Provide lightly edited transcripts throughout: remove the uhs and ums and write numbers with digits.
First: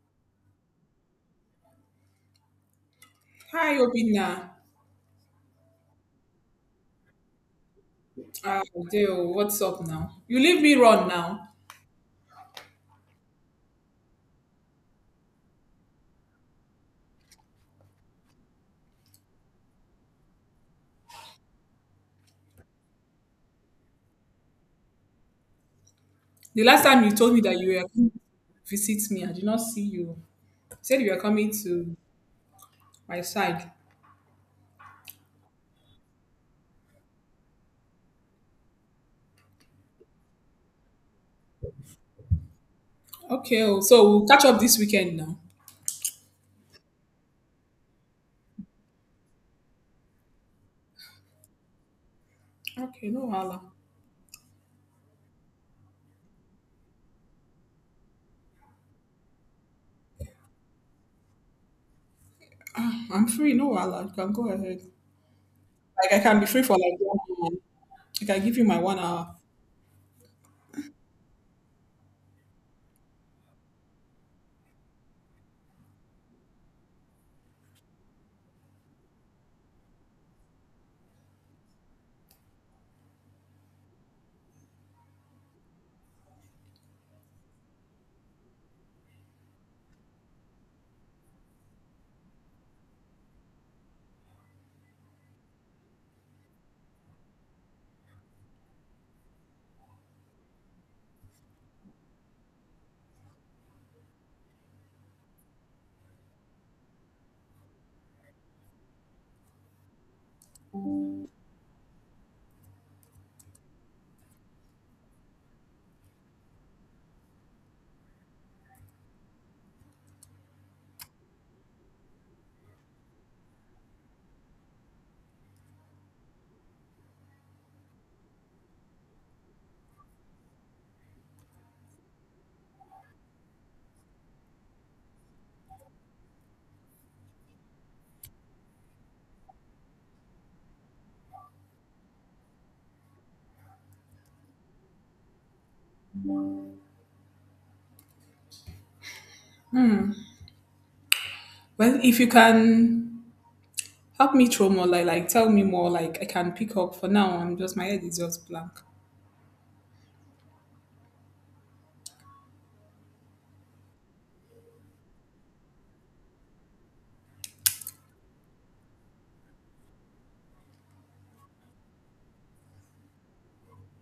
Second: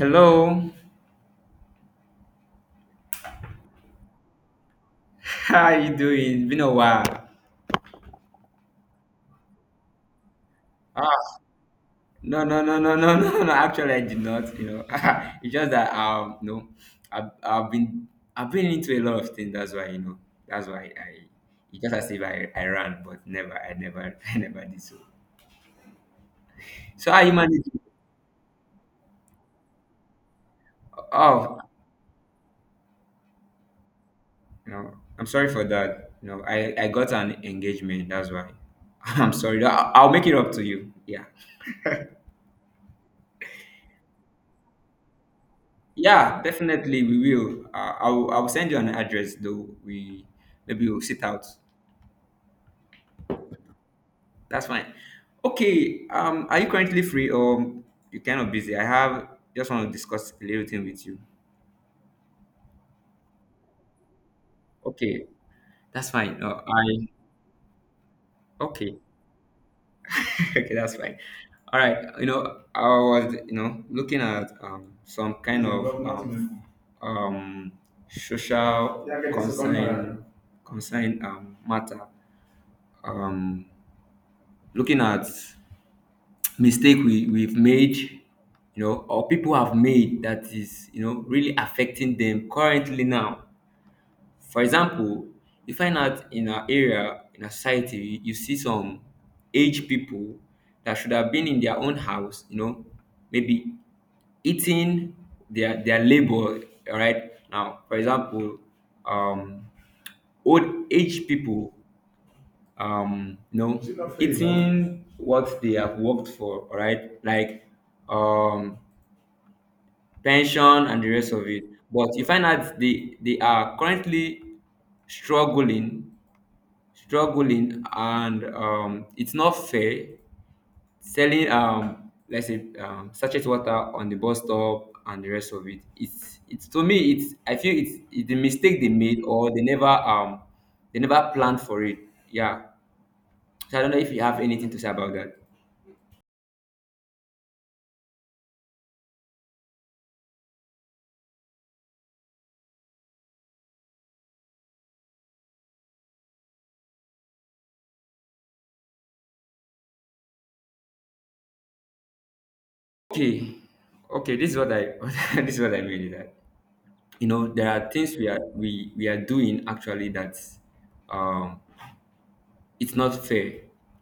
Hello, Hi Obina. how are you doing? Been a while. Ah, Deo, what's up now? You leave me run Ah, now. no, no, no, no, no, no, no. Actually, I did not. You know, it's just that no, I've, I've been I've been into a lot of things. That's why That's why I. It's just as if I ran, but never, I never, I never did so. The last time you So how you told me that you managing? were coming to visit me, I did not see you. You said you were coming Oh, to my side. I'm sorry for that. I got an engagement. That's why. I'm sorry. I'll make it up to you. Yeah. Okay, oh, so we'll catch up this weekend now. Yeah, definitely we will. I'll send you an address though. We Maybe we'll sit out. Okay, no wahala. That's fine. Okay. Are you currently free or you kind of busy? I have Just want to discuss a little thing with you. I'm free, no wahala. You can go ahead. Like Okay, that's I can fine. be free for like I 1 hour. I can give you my Okay. 1 hour. Okay, that's fine. All right. I was looking at some kind of um social concern concern matter. Um, Looking at mistake we've made or people have made that is really affecting them currently now. For example, you find out in our area, in our society, you see some aged people that should have been in their own house, maybe eating their labor. All right, now for example, um old age people, is it not fair enough? Eating what they have worked for, all right, like um pension and the rest of it. But you find out they are currently struggling struggling, and it's not fair. Selling let's say sachet water on the bus stop and the rest of it. It's it's to me, it's I feel it's the mistake they made, or they never planned for it. Yeah. So I don't know if you have anything to say about that. Well, if you can help me throw more light, like tell me more, like I can pick up. For now, I'm just my head is just blank. Okay, okay. This is what I This is what I mean is that there are things we are doing actually that um it's not fair.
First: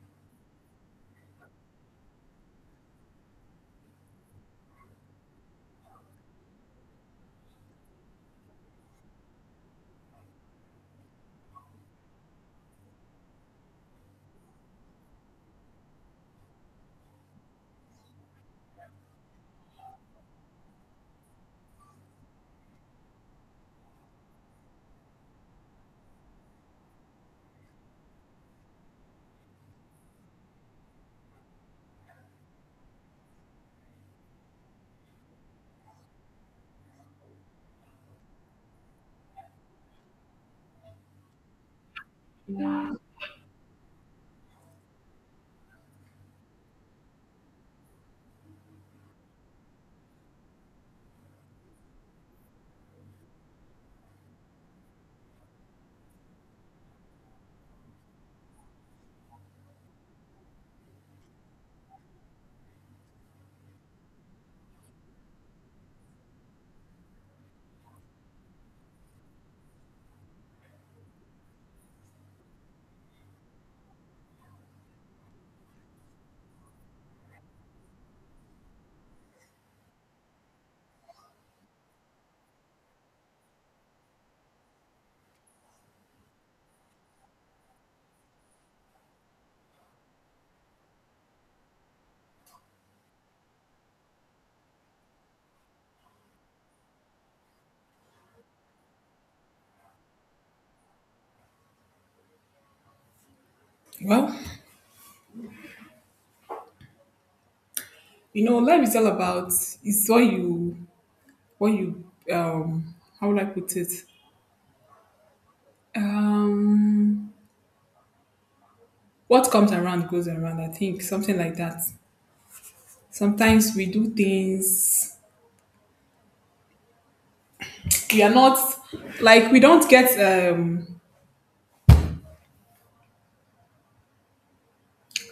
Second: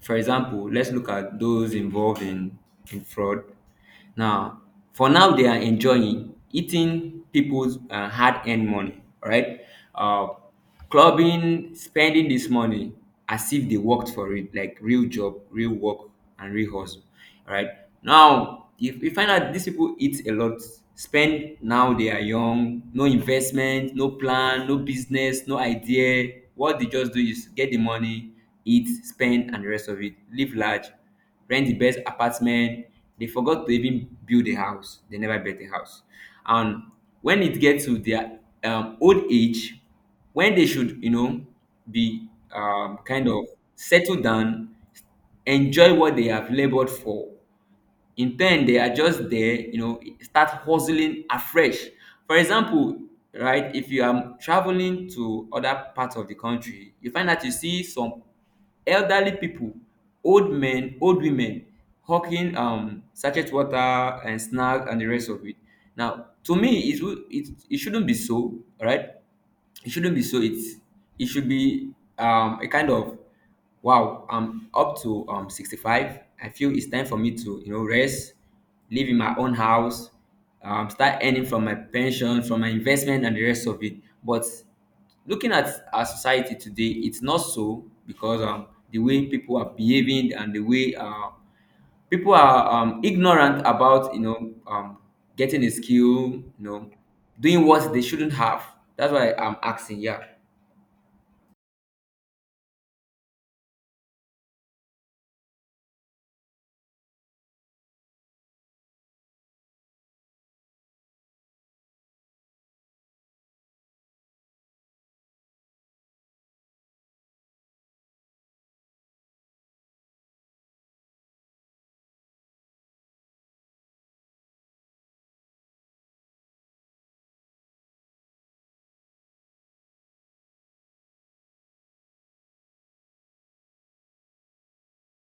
For example, let's look at those involved in fraud. Now, for now, they are enjoying eating people's hard-earned money, all right? Uh, Clubbing, spending this money as if they worked for it, like real job, real work, and real hustle. All right, now if you find out these people eat a lot, spend. Now they are young: no investment, no plan, no business, no idea. What they just do is get the money, eat, spend, and the rest of it, live large, rent the best apartment. They forgot to even build a house, they never built a house. And when it gets to their old age, when they should be kind of settled down, enjoy what they have labored for. In turn, they are just there, start hustling afresh. For example, right, if you are traveling to other parts of the country, you find that you see some elderly people, old men, old women, hawking sachet water and snack and the rest of it. Now, to me, it shouldn't be so, right? It shouldn't be so. It should be a kind of, wow, I'm up to 65. I feel it's time for me to rest, live in my own house, start earning from my pension, from my investment, and the rest of it. But looking at our society today, it's not so, because the way people are behaving, and the way people are ignorant about getting a skill, you know doing what they shouldn't have. That's why I'm asking. Yeah. Well, you know life is all about it's what you um how would I put it? um what comes around goes around, I think, something like that. Sometimes we do things we are not, like we don't get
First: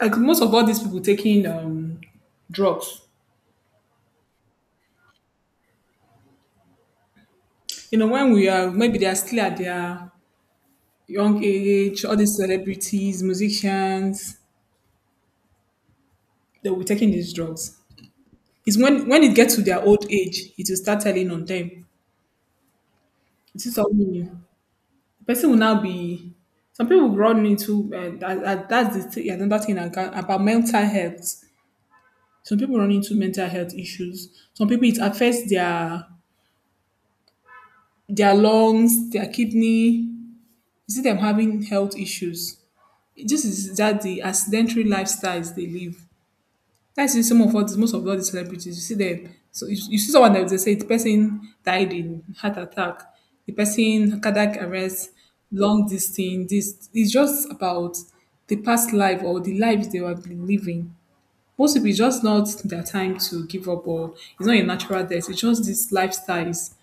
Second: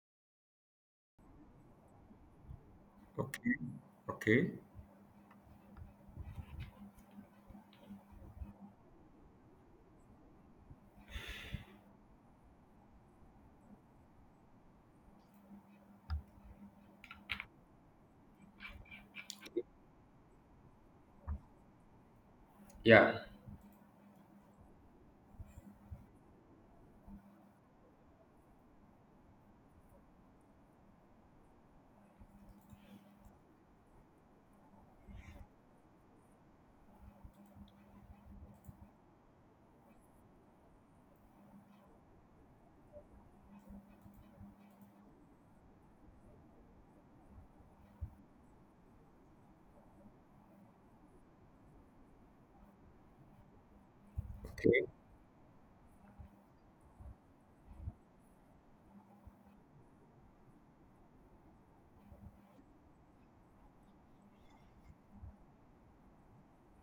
like most of all these people taking drugs, Okay, okay, you know, when we are, maybe they are still at their young age, all these celebrities, musicians, they will be taking these drugs. It's when it gets to their old age it will start telling on them. yeah, This is something new. The person will now be. Some people run into that's the thing, another thing I can, about mental health. Some people run into mental health issues. Some people it affects their lungs, their kidney. You see them having health issues. This is that the accidentary lifestyles they live. That's in some of all these, most of all these celebrities. You see them. So you see someone that they say the person died in heart attack, the person cardiac okay, arrest, long distance. This it's just about the past life or the lives they have been living. Most people it's just not their time to give up or it's not a natural death. It's just these lifestyles,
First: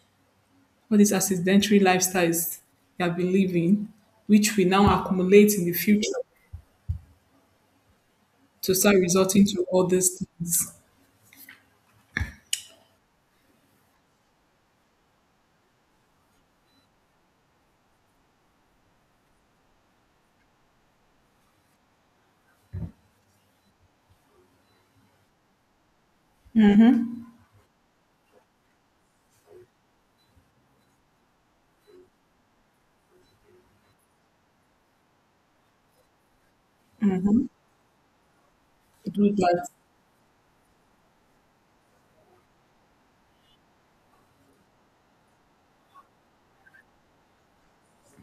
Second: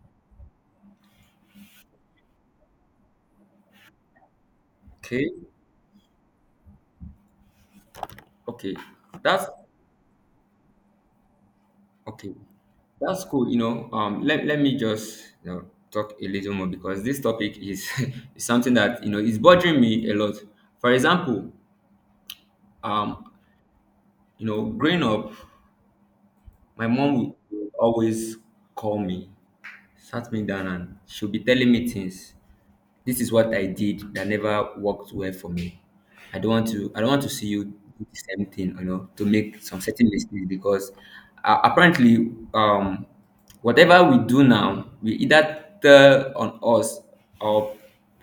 all these accidentary lifestyles they have been living, which we now okay, accumulate in the future to okay. start resulting That's to all these things. okay. That's cool. Let me just talk a little more, because this topic is, is something that is bothering me a lot. For example, um growing up, my mom would always call me, sat me down, and she'll be telling me things. This is what I did that never worked well for me. I don't want to see you do the same thing, To to Do make that. some certain mistakes, because apparently, whatever we do now, we either tell on us or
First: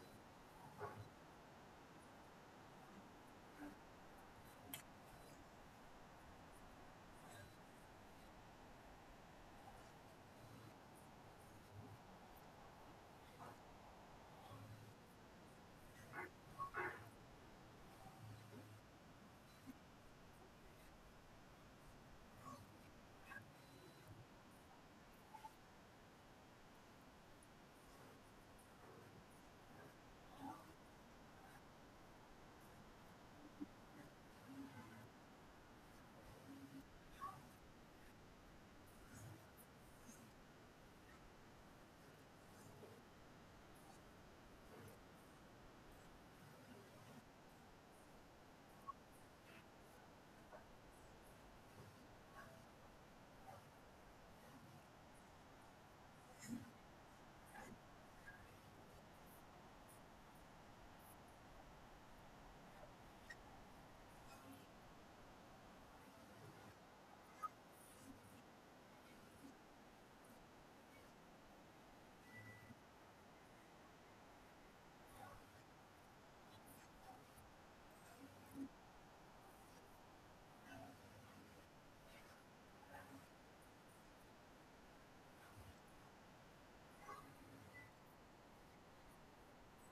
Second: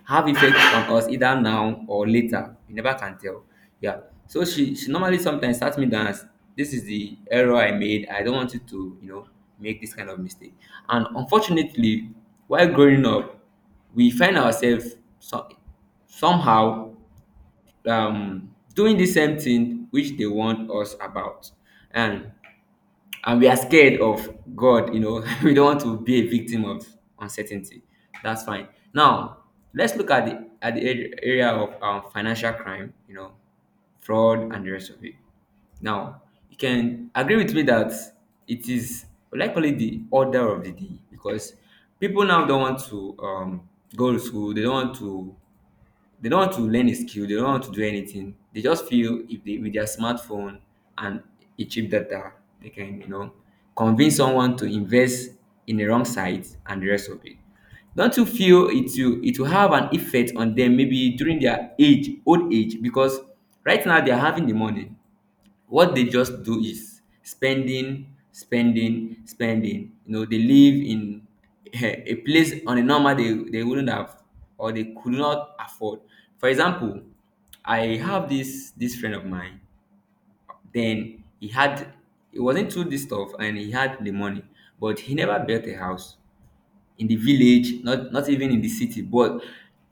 have effect on us, either now or later. You never can tell. Yeah. So she normally sometimes sat me down, as, "This is the error I made. I don't want you to make this kind of mistake." And unfortunately, while growing up, we find ourselves somehow doing the same thing which they warned us about, and and we are scared of God. You know, we don't want to be a victim of uncertainty. That's fine. Now, let's look at the ar- area of financial crime, you know, fraud and the rest of it. Now, you can agree with me that it is likely the order of the day, because people now don't want to go to school. They don't want to learn a skill. They don't want to do anything. They just feel if they with their smartphone and a cheap data, they can convince someone to invest in the wrong site and the rest of it. Don't you feel it will have an effect on them, maybe during their age old age? Because right now they are having the money, what they just do is spending, spending, spending. You know, they live in a place, on a normal they wouldn't have, or they could not afford. For example, I have this friend of mine. Then he was into this stuff and he had the money, but he never built a house in the village, not even in the city. But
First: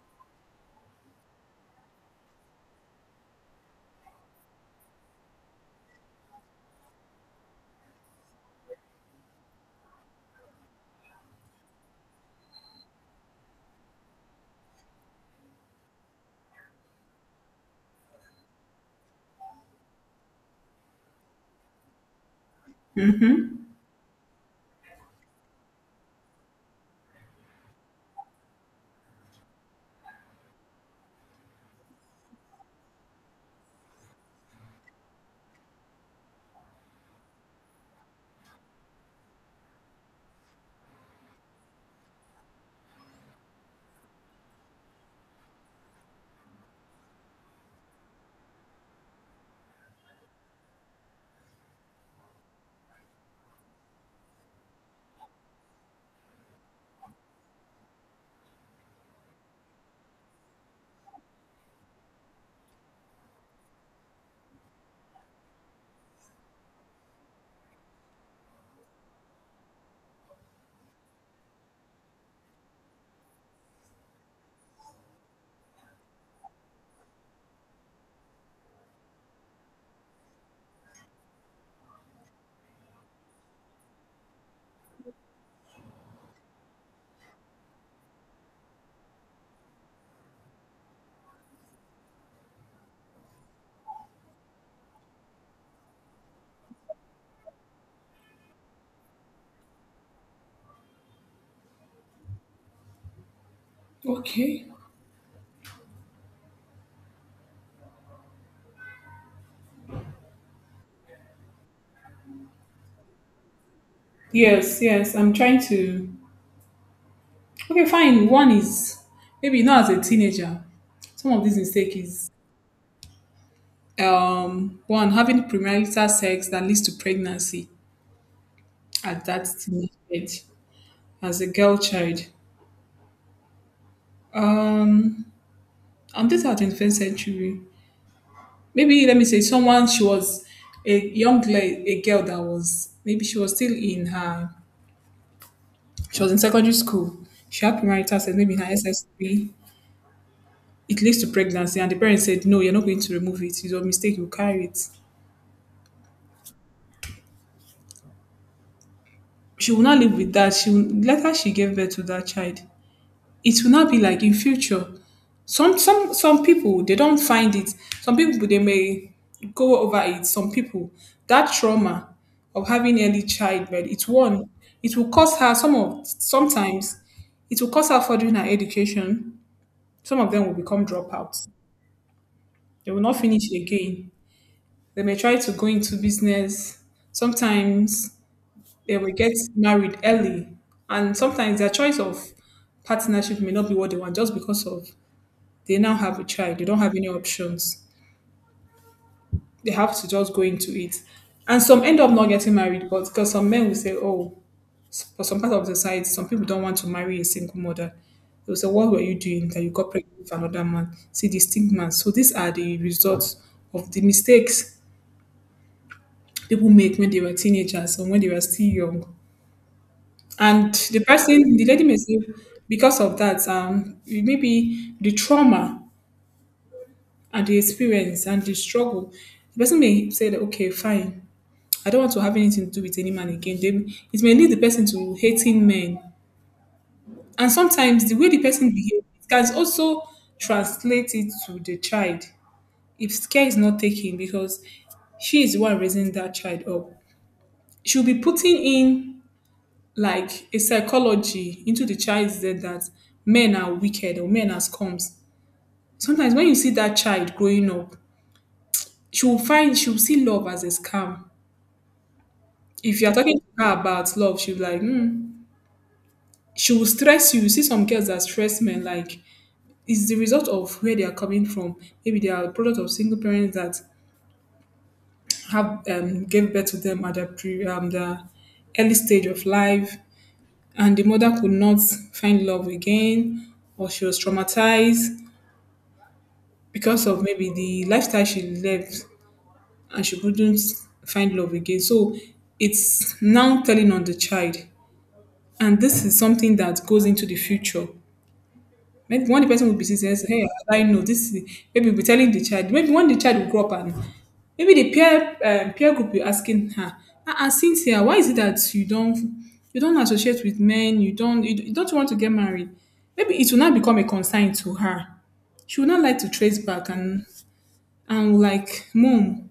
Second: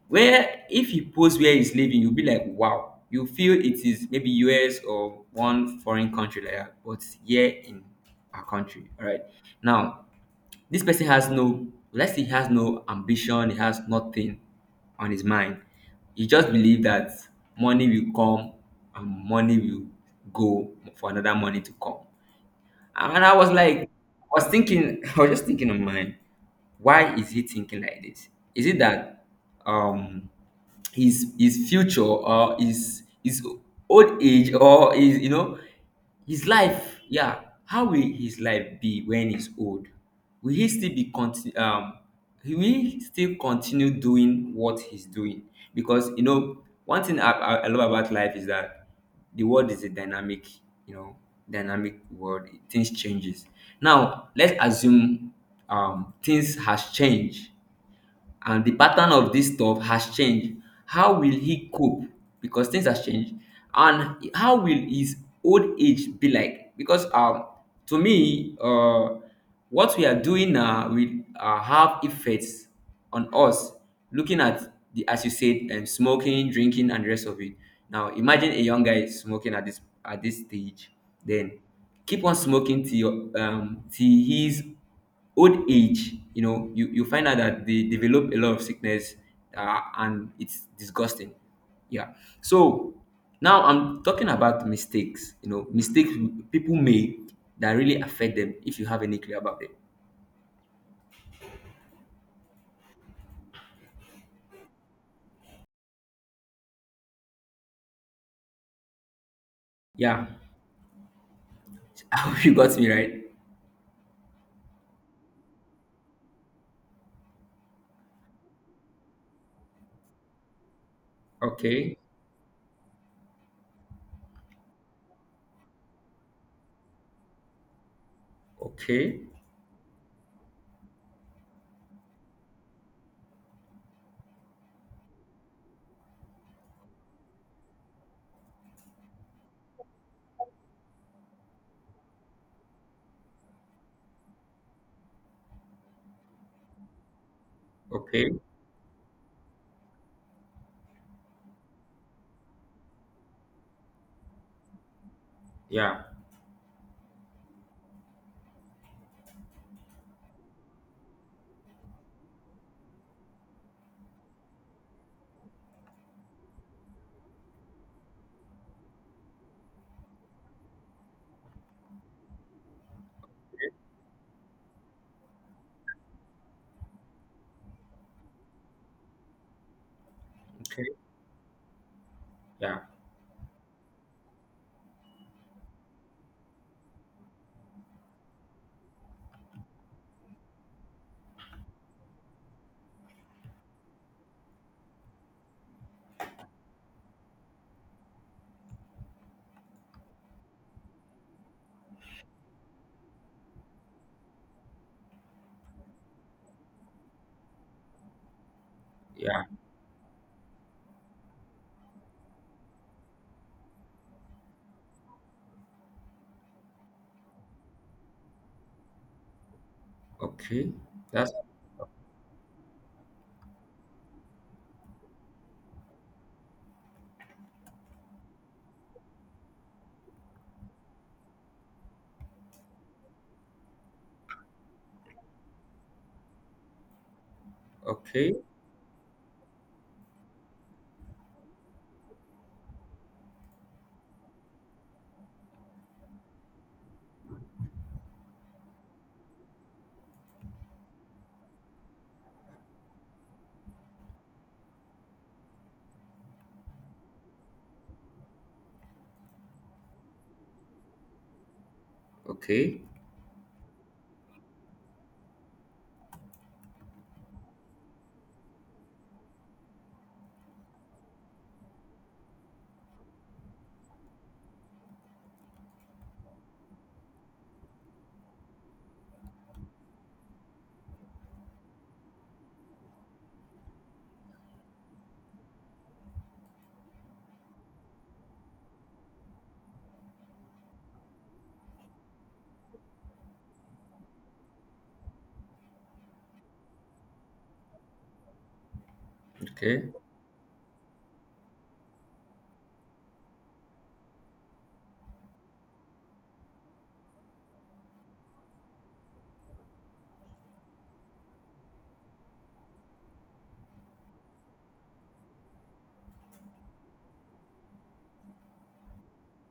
where, if he posts where he's living, you'll be like, wow. You feel it is maybe US or one foreign country like that, but here in our country. All right. Now, this person has no, let's say he has no ambition, he has nothing on his mind. He just believe that money will come, and money will go for another money to come. And I was like, I was just thinking in mind, why is he thinking like this? Is it that um his future, or his old age, or his you know his life? Yeah, how will his life be when he's old? Will he still be continue? Will he still continue doing what he's doing? Because you know, one thing I love about life is that the world is a dynamic you know dynamic world. Things changes. Now let's assume things has changed, and the pattern of this stuff has changed. How will he cope? Because things has changed, and how will his old age be like? Because to me, what we are doing now will have effects on us. Looking at the, as you said, smoking, drinking, and the rest of it. Now, imagine a young guy smoking at this stage, then keep on smoking till till he's old age. You know, you find out that they develop a lot of sickness, and it's disgusting. Yeah. So now I'm talking about mistakes, you know, mistakes people make that really affect them, if you have any clue about it. Okay. Yeah. I hope you got me right. Yes, yes. I'm trying to. Okay, fine. One is maybe not as a teenager. Some of these mistakes Okay. is one, having premarital sex that leads to pregnancy Okay. at that teenage age as a girl child. Um, and this are 21st century. Maybe let me say someone, she was a young girl, a girl that was, maybe she was still in her, she was in secondary school. She had premarital Okay. sex maybe in her SS3, it leads to pregnancy and the parents said no, you're not going to remove it, it's your mistake, you carry it. Yeah. She will not live with that. She will, later she gave birth to that child. It will not be like in future, some people they don't find it. Some people they may go over it. Some people, that trauma of having early childbirth, it's one, it will cost her, some of sometimes it will cost her furthering her education. Some of them will become Okay. dropouts, Yeah. they will not finish again. They may try to go into business. Sometimes they will get married early. And sometimes their choice of partnership may not be what they want just because of they now have a child. They don't have any options. They have to just go into it. And some end up not getting married, but because some men will say, oh, for some part of the society, some people don't want to marry a single mother. They will say, what were you Yeah. doing that you got pregnant with another man? See the stigma. So these are the results of the mistakes people make when they were teenagers or when they were still young. Okay. And the That's person, the lady may say, because of that, maybe the trauma and the experience and the struggle, the person may say that, okay, fine, I don't want to have anything to do with any man again. They, it may lead the person to hating men. And sometimes the way okay. the person behaves can also translate it to the child if care is not taken because she is the one raising that child up. She'll be putting in like a psychology into the child is there that men are wicked or men are scums. Sometimes when you see that child growing up, she will find, she will see love as a scam. Okay. If you are talking to her about love, she'll be like, hmm. She will stress you. You see some girls that stress men, like it's the result of where they are coming from. Maybe they are a product of single parents that have gave birth to them at the pre the early stage of life, and the mother could not find love again, or she was traumatized because of maybe the lifestyle she lived and she couldn't find love again. So it's now telling on the child. And this is something that goes into the future. Maybe one the person will be Okay. saying, hey, I know this is maybe we're telling the child. Maybe one the child will grow up and maybe the peer group will asking her, "Ah, since here, why is it that you don't associate with men, you don't you don't want to get married? Maybe it will not become a concern to her. She will not like to trace back and like, Mom,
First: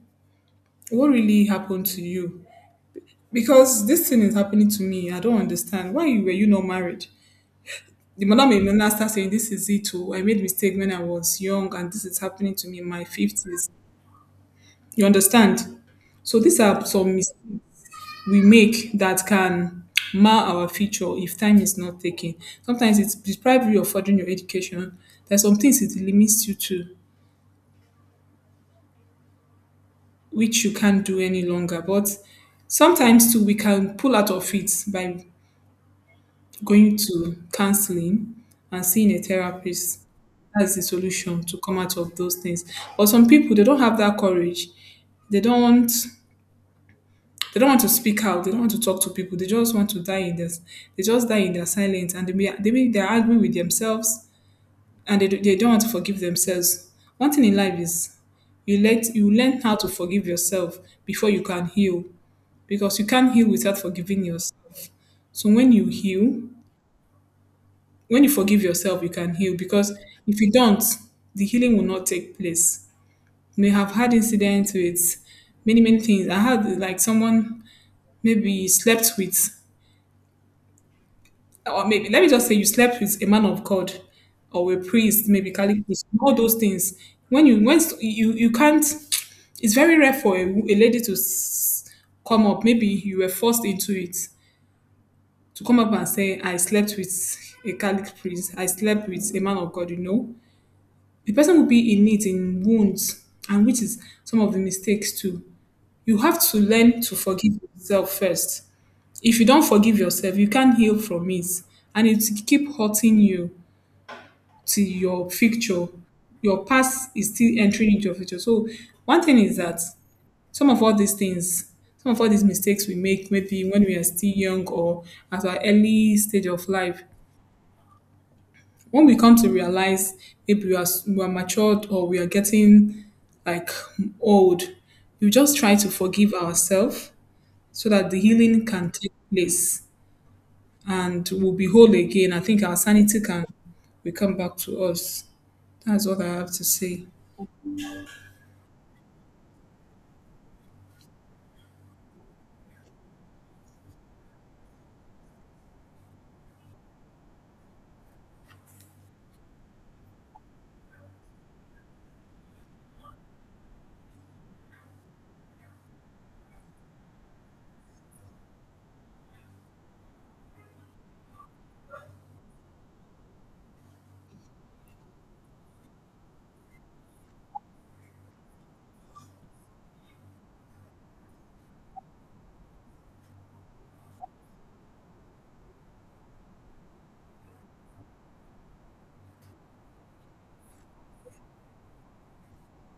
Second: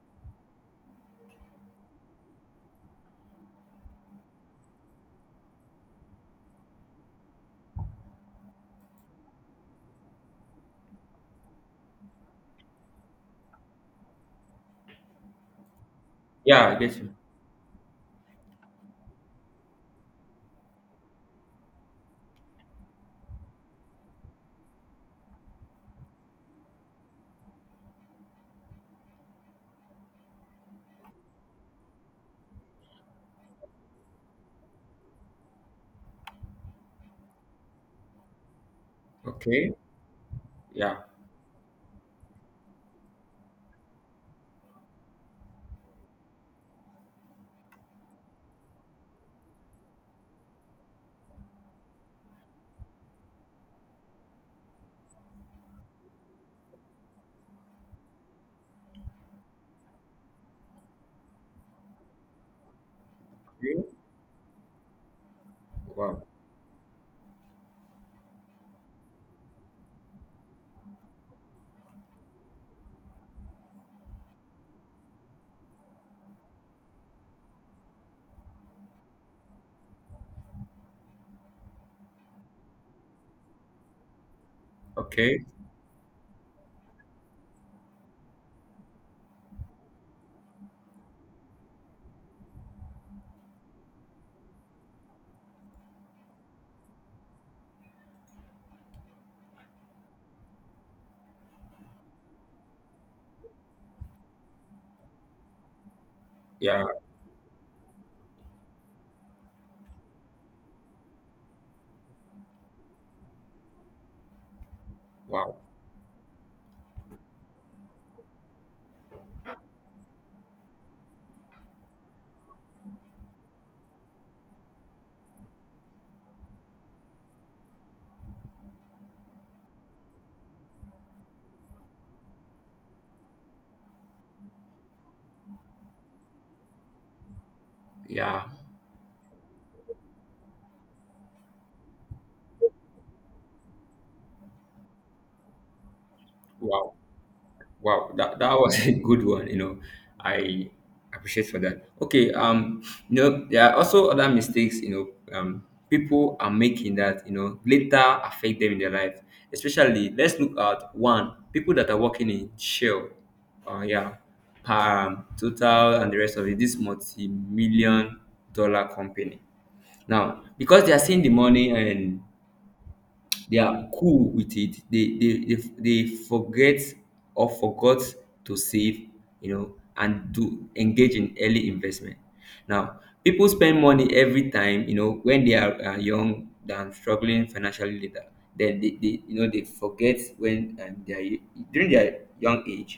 what really happened to you? Because this thing is happening to me. I don't understand. Why were you not married? The madam will now start saying, this is it. Oh, I made mistake when I was young, and this is happening to me in my 50s. You understand? So these Yeah, I are get you. some mistakes we make that can mar our future if time is not taken. Sometimes it deprives you of furthering your education. There's some things it limits you to, which you can't do any longer. But sometimes too, we can pull out of it by going to counseling and seeing a Okay. therapist. That's the Yeah. solution to come out of those things. But some people they don't have that courage. They don't, they don't want to speak out. They don't want to talk to people. They just want to die in this. They just die in their silence, and they're arguing with themselves, and they don't want to forgive themselves. One thing in life is you learn how to forgive yourself before you can heal, because you can't heal without Okay. forgiving yourself. So when you Wow. heal, when you forgive yourself, you can heal because if you don't, the healing will not take place. You may have had incidents with many, many things. I had like someone maybe slept with, or maybe let me just say you slept with a man of God or a priest, Okay. maybe Catholic priest, all those things. When you Once you can't, it's very rare for a lady to come up. Maybe you were forced into it to come up and say, I slept with a Catholic priest, I slept with a man of God, you know, the person will be in it, in wounds, and which is some of the mistakes too. You have to Yeah, learn to forgive yourself first. If you don't forgive yourself, you can't heal from it, and it will keep hurting you to your wow. future. Your past is still entering into your future. So, one thing is that some of all these things some of all these mistakes we make maybe when we are still young or at our early stage of life, when we come to realize maybe we are, we are matured or we are getting like old, we just try to forgive ourselves so that the Yeah, healing can take place and we'll be whole again. I think our sanity can will come back to us. That's what I have to wow. say. Wow. That was a good one, you know. I appreciate for that. Okay, there are also other mistakes, you know, um people are making that, you know, later affect them in their life. Especially let's look at one, people that are working in Shell. Yeah. Total and the rest of it, this multi-million dollar company. Now, because they are seeing the money and they are cool with it, they forget or forgot to save, and to engage in early investment. Now, people spend money every time, when they are young, than struggling financially later. Then they they forget when they are during their young age.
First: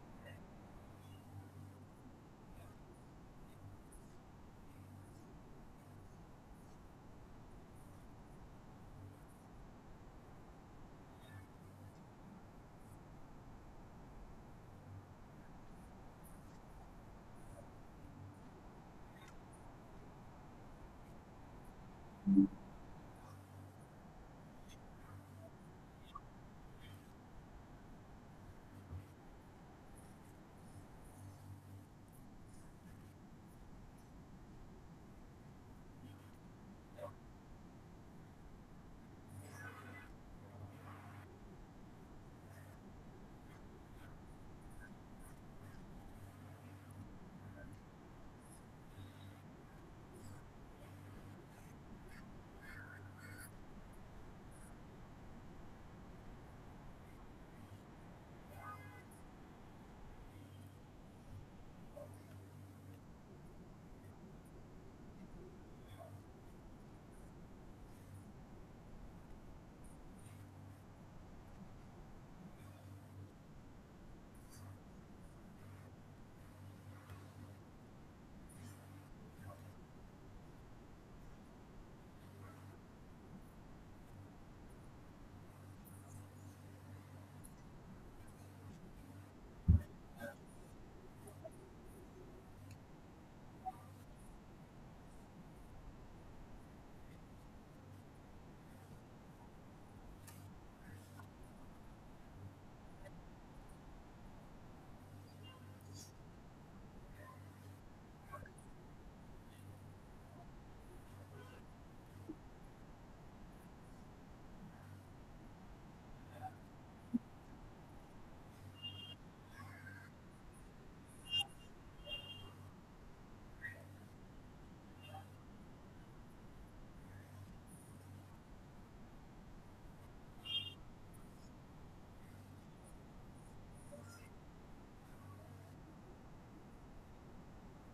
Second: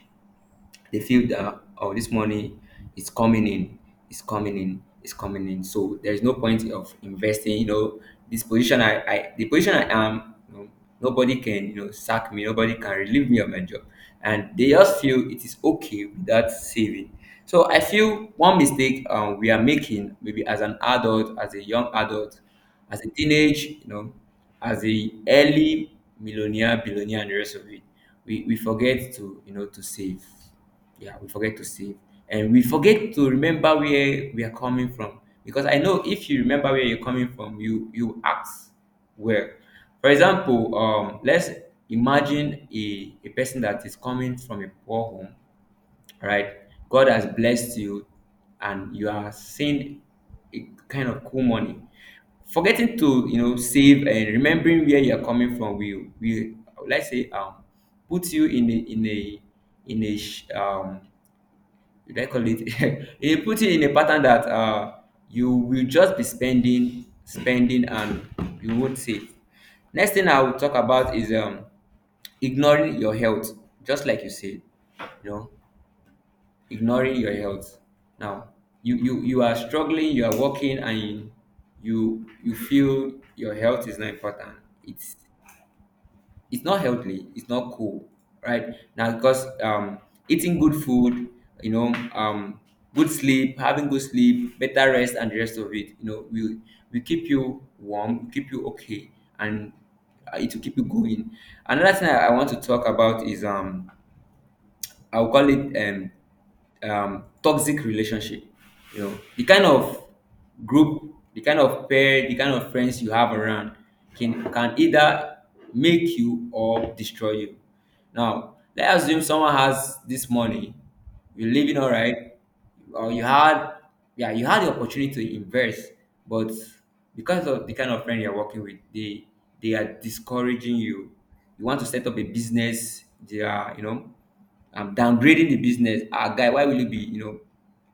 They feel that, oh, this money is coming in, is coming in, is coming in, so there is no point of investing. This position, I the position I am, nobody can sack me, nobody can relieve me of my job, and they just feel it is okay without saving. So I feel one mistake, we are making, maybe as an adult, as a young adult, as a teenage, as a early millionaire, billionaire, and the rest of it, we forget to, to save. Yeah, we forget to save. And we forget to remember where we are coming from. Because I know if you remember where you're coming from, you act well. For example, let's imagine a person that is coming from a poor home, right? God has blessed you, and you are seeing a kind of cool money. Forgetting to, you know, save and remembering where you're coming from will, let's say, put you in a, in a sh- um do I call it? It put it in a pattern that, you will just be spending, spending, and you won't save. Next thing I will talk about is, ignoring your health, just like you said, you know, ignoring your health. Now, you are struggling, you are working, and you feel your health is not important. It's it's not healthy, it's not cool, right. Now, because eating good food, you know um good sleep, having good sleep, better rest, and the rest of it, you know, will keep you warm, will keep you okay, and it will keep you going. Another thing I want to talk about is, I will call it, toxic relationship. You know, the kind of group, the kind of pair, the kind of friends you have around can either make you or destroy you. Now, let's assume someone has this money, you're living all right, or you had, yeah, you had the opportunity to invest, but because of the kind of friend you're working with, they are discouraging you. You want to set up a business, they are, you know, downgrading the business. Ah, guy, why will you be,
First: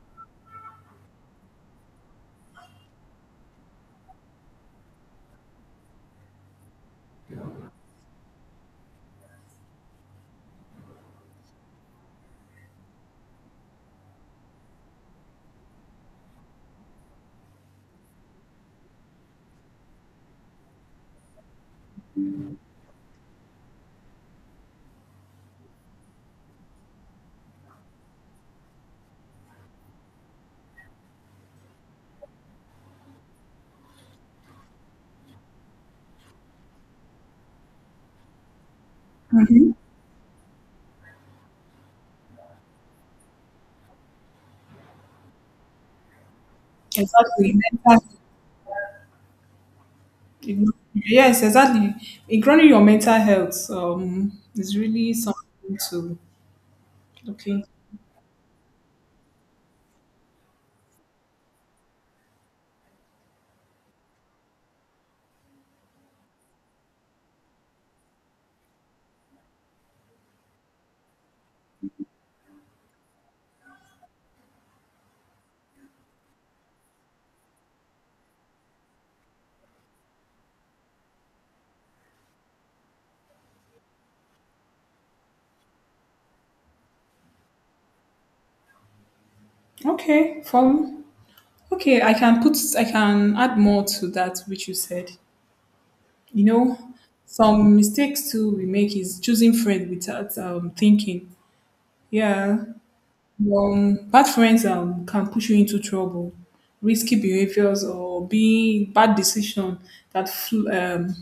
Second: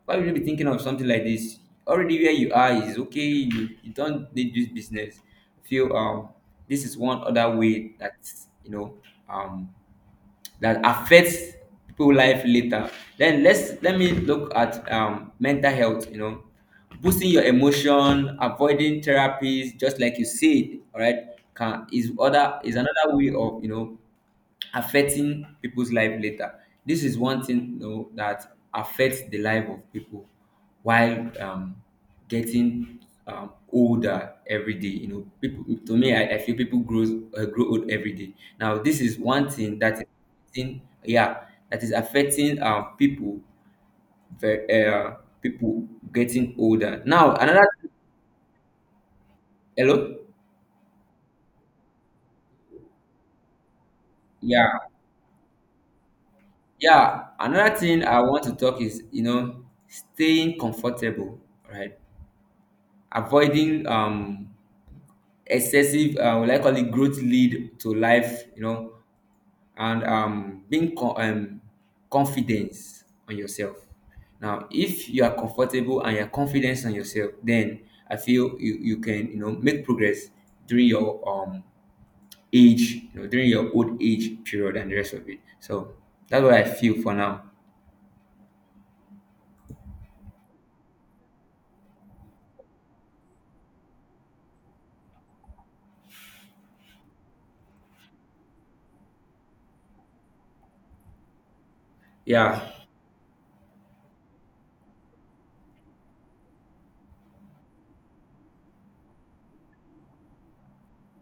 why will you be thinking of something like this? Already where you are is okay, you don't need this business. I feel, this is one other way that, you know um that affects people life later. Then let me look at, mental health, you know, boosting your emotion, avoiding therapies, just like you said, all right, can is other is another way of, affecting people's life later. This is one thing, you know, that affects the life of people while, getting, older every day. You know, people, to me, I feel people grows, grow old every day. Now, this is one thing that is affecting, yeah, that is affecting, people, ve- uh, people getting older. Now, Exactly. another... Mental- hello? Yes, exactly. Ignoring your mental health is Yeah. really something to Yeah. look into. Another thing I want to talk is, you know, staying comfortable, right? Avoiding, excessive, will I call it, growth lead to life, you know, and, being, confidence on yourself. Now, if you are comfortable and you're confident on yourself, then I feel you can, make progress during your, age, you know, during your old age period and the rest of it. So that's what I feel for now. Okay, follow. Okay, I can add more to that which you said. You know, some mistakes too we make is choosing friends without thinking. Yeah, Yeah, bad friends can push you into trouble, risky behaviors, or being bad decision that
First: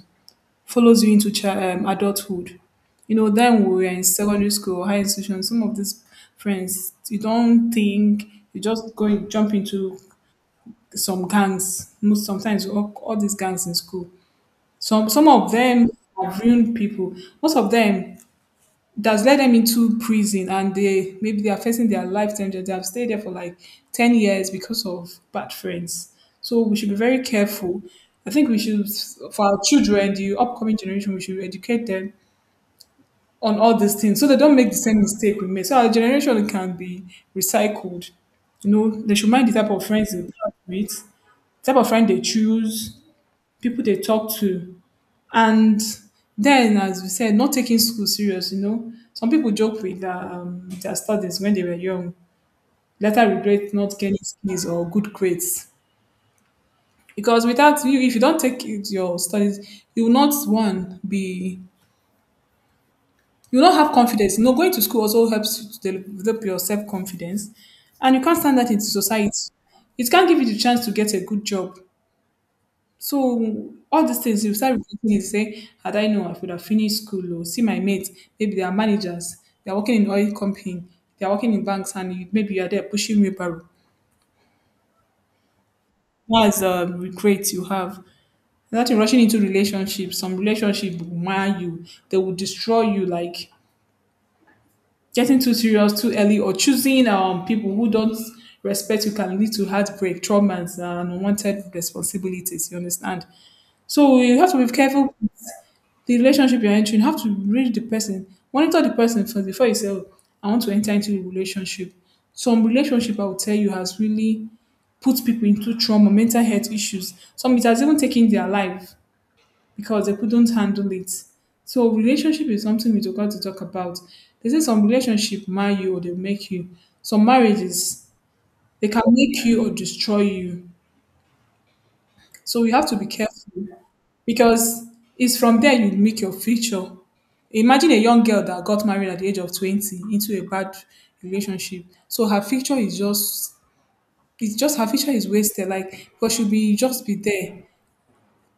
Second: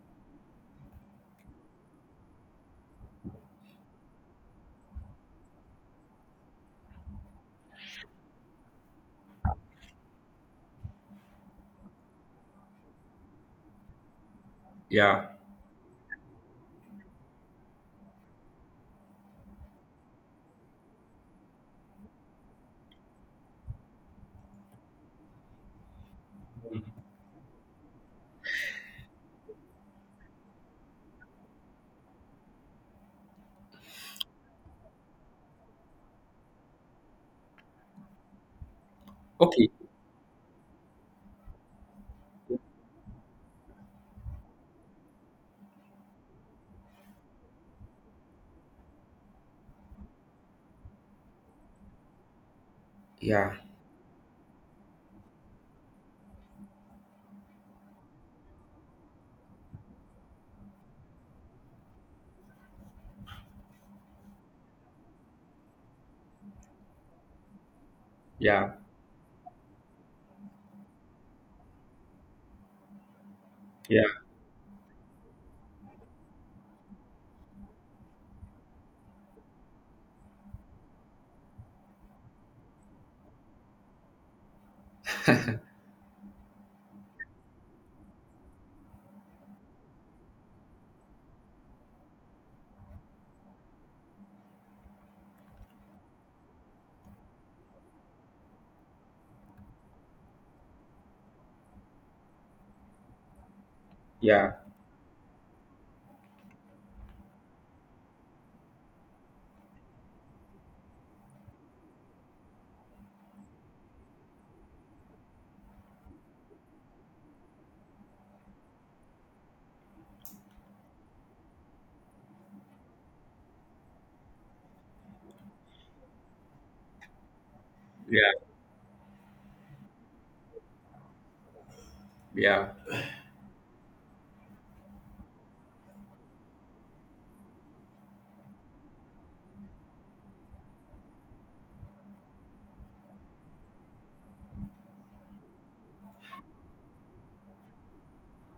follows you into adulthood. You know, then we were in secondary school or high institution. Some of these friends, you don't think, you just go and jump into some gangs, most sometimes all these gangs in school. Some yeah. of them have ruined people. Most of them, that's led them into prison and they maybe they are facing their life sentence. They have stayed there for like 10 years because of bad friends. So we should be very careful. I think we should for our children, the upcoming generation, we should educate them on all these things so they don't make the same mistake we made. So our generation can be recycled. You know, they should mind the Okay. type of friends they put up with, type of friend they choose, people they talk to. And then, as we said, not taking school serious, you know. Some people joke with their studies when they were young, later Yeah, regret not getting skills or good grades. Because without you, if you don't your studies, you will not, one, be, you will not have confidence. You know, going to school also helps you to develop your self-confidence. And you can't stand that yeah, into society. It can't give you the chance to get a good job. So yeah, all these things you start reflecting and say, had I known I would have finished school or see my mates, maybe they are managers, they are working in oil company, they are working in banks and you, maybe you are there pushing wheelbarrow. That's a regret you have. That you're rushing into relationships, some relationship will mar you, they will destroy you like getting too serious too early or choosing people who don't respect you can lead to heartbreak, traumas and unwanted responsibilities, you understand? So you have yeah, to be careful the relationship you're entering, you have to read the person, monitor the person first before you say, oh, I want to enter into a relationship. Some relationship, I would tell you, has really put people into trauma, mental health issues. Some it has even taken their life because they couldn't handle it. So relationship is something we got to talk about. They say some relationship marry you or they make you. Some marriages yeah, they can make you or destroy you. So yeah, we have to be careful because it's from there you make your future. Imagine a young girl that got married at the age of 20 into a bad relationship. So her future is just it's just her future is wasted like because she'll be just be there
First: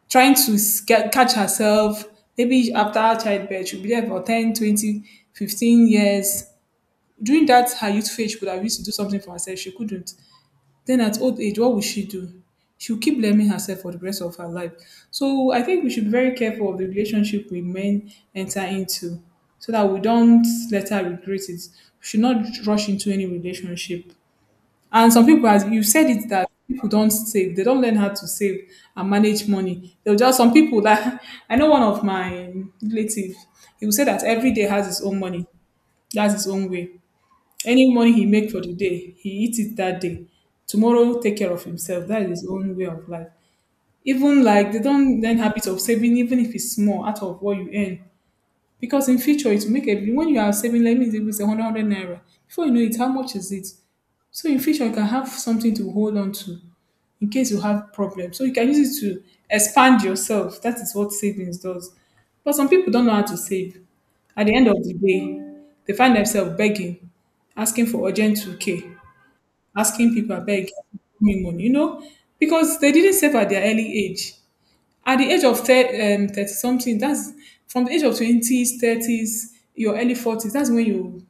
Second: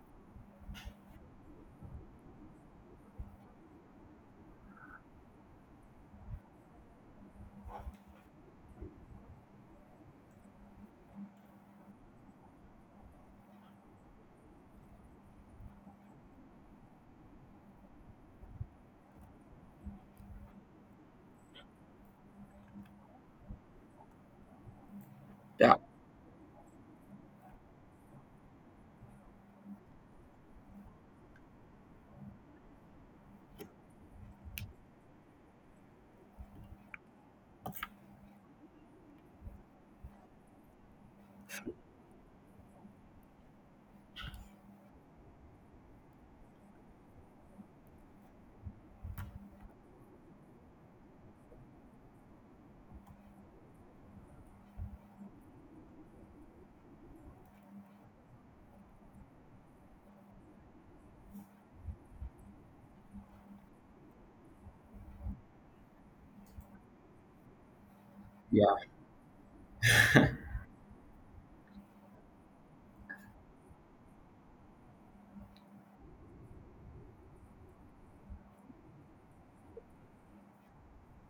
trying to get, catch herself maybe after childbirth she'll be there for 10, 20, 15 years during that her youth phase she could have used to do something for herself she couldn't then at old age, what will she do? She'll keep blaming herself for the rest of her life. So I think we should be very careful of the relationship we men enter into so that we don't let her regret it. We should not rush into any relationship. And some people, as yeah, you said it, that people don't save. They don't learn how to save and manage money. They'll just, some people that, I know one of my relatives, he will say that every day has his own money. That's his own way. Any money he make for the day, he eat it that day. Tomorrow, take care of himself. That is his own way of life. Even like they don't learn habit of saving, even if it's small, out of what you earn. Because in future, it will make a when you are saving, let me say, with a hundred naira. Before you know it, how much is it? So in future, you can have something to hold on to in case you have problems. So you can use it to expand yourself. That is what savings does. But some people don't know how to save. At the end of the day, they find themselves begging, asking for urgent yeah. 2K asking people, I beg, give me money, you know, because they didn't save at their early age. At the age of 30, 30 something, that's from the age of 20s, 30s, your early 40s, that's when you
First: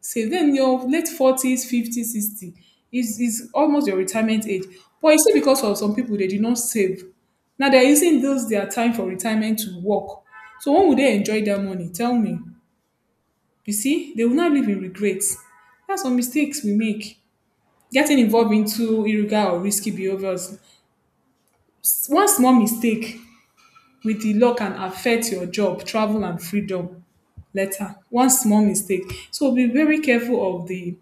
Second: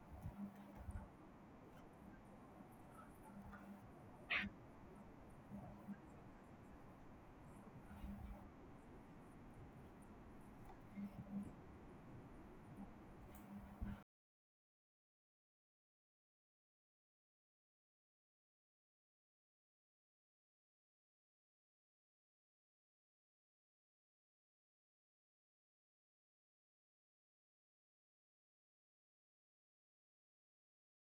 save. Then your late 40s, 50s, 60 is almost your retirement age. But it's still because of some people, they did not save. Now they're using those their time for retirement to work. So when would they enjoy their money? Tell me. You see, they will not live in regrets. That's some mistakes we make. Getting involved into illegal or risky behaviors, one small mistake with the law can affect your job, travel, and freedom later. One small mistake. So be very careful of the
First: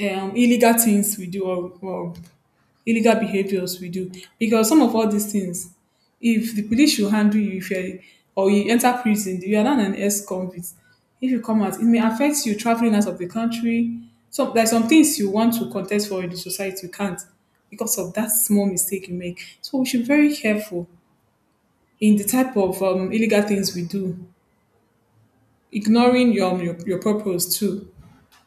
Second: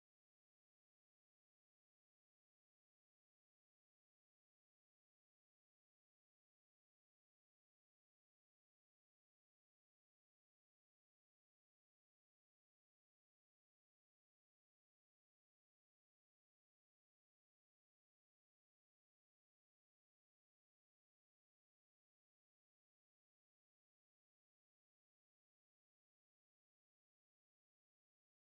illegal things we do or illegal behaviors we do because some of all these things if the police should handle you if you're or you enter prison you are not an ex-convict if you come out it may affect you traveling out of the country so there's some things you want to contest for in the society you can't because of that small mistake you make so we should be very careful in the type of illegal things we do ignoring your, your purpose too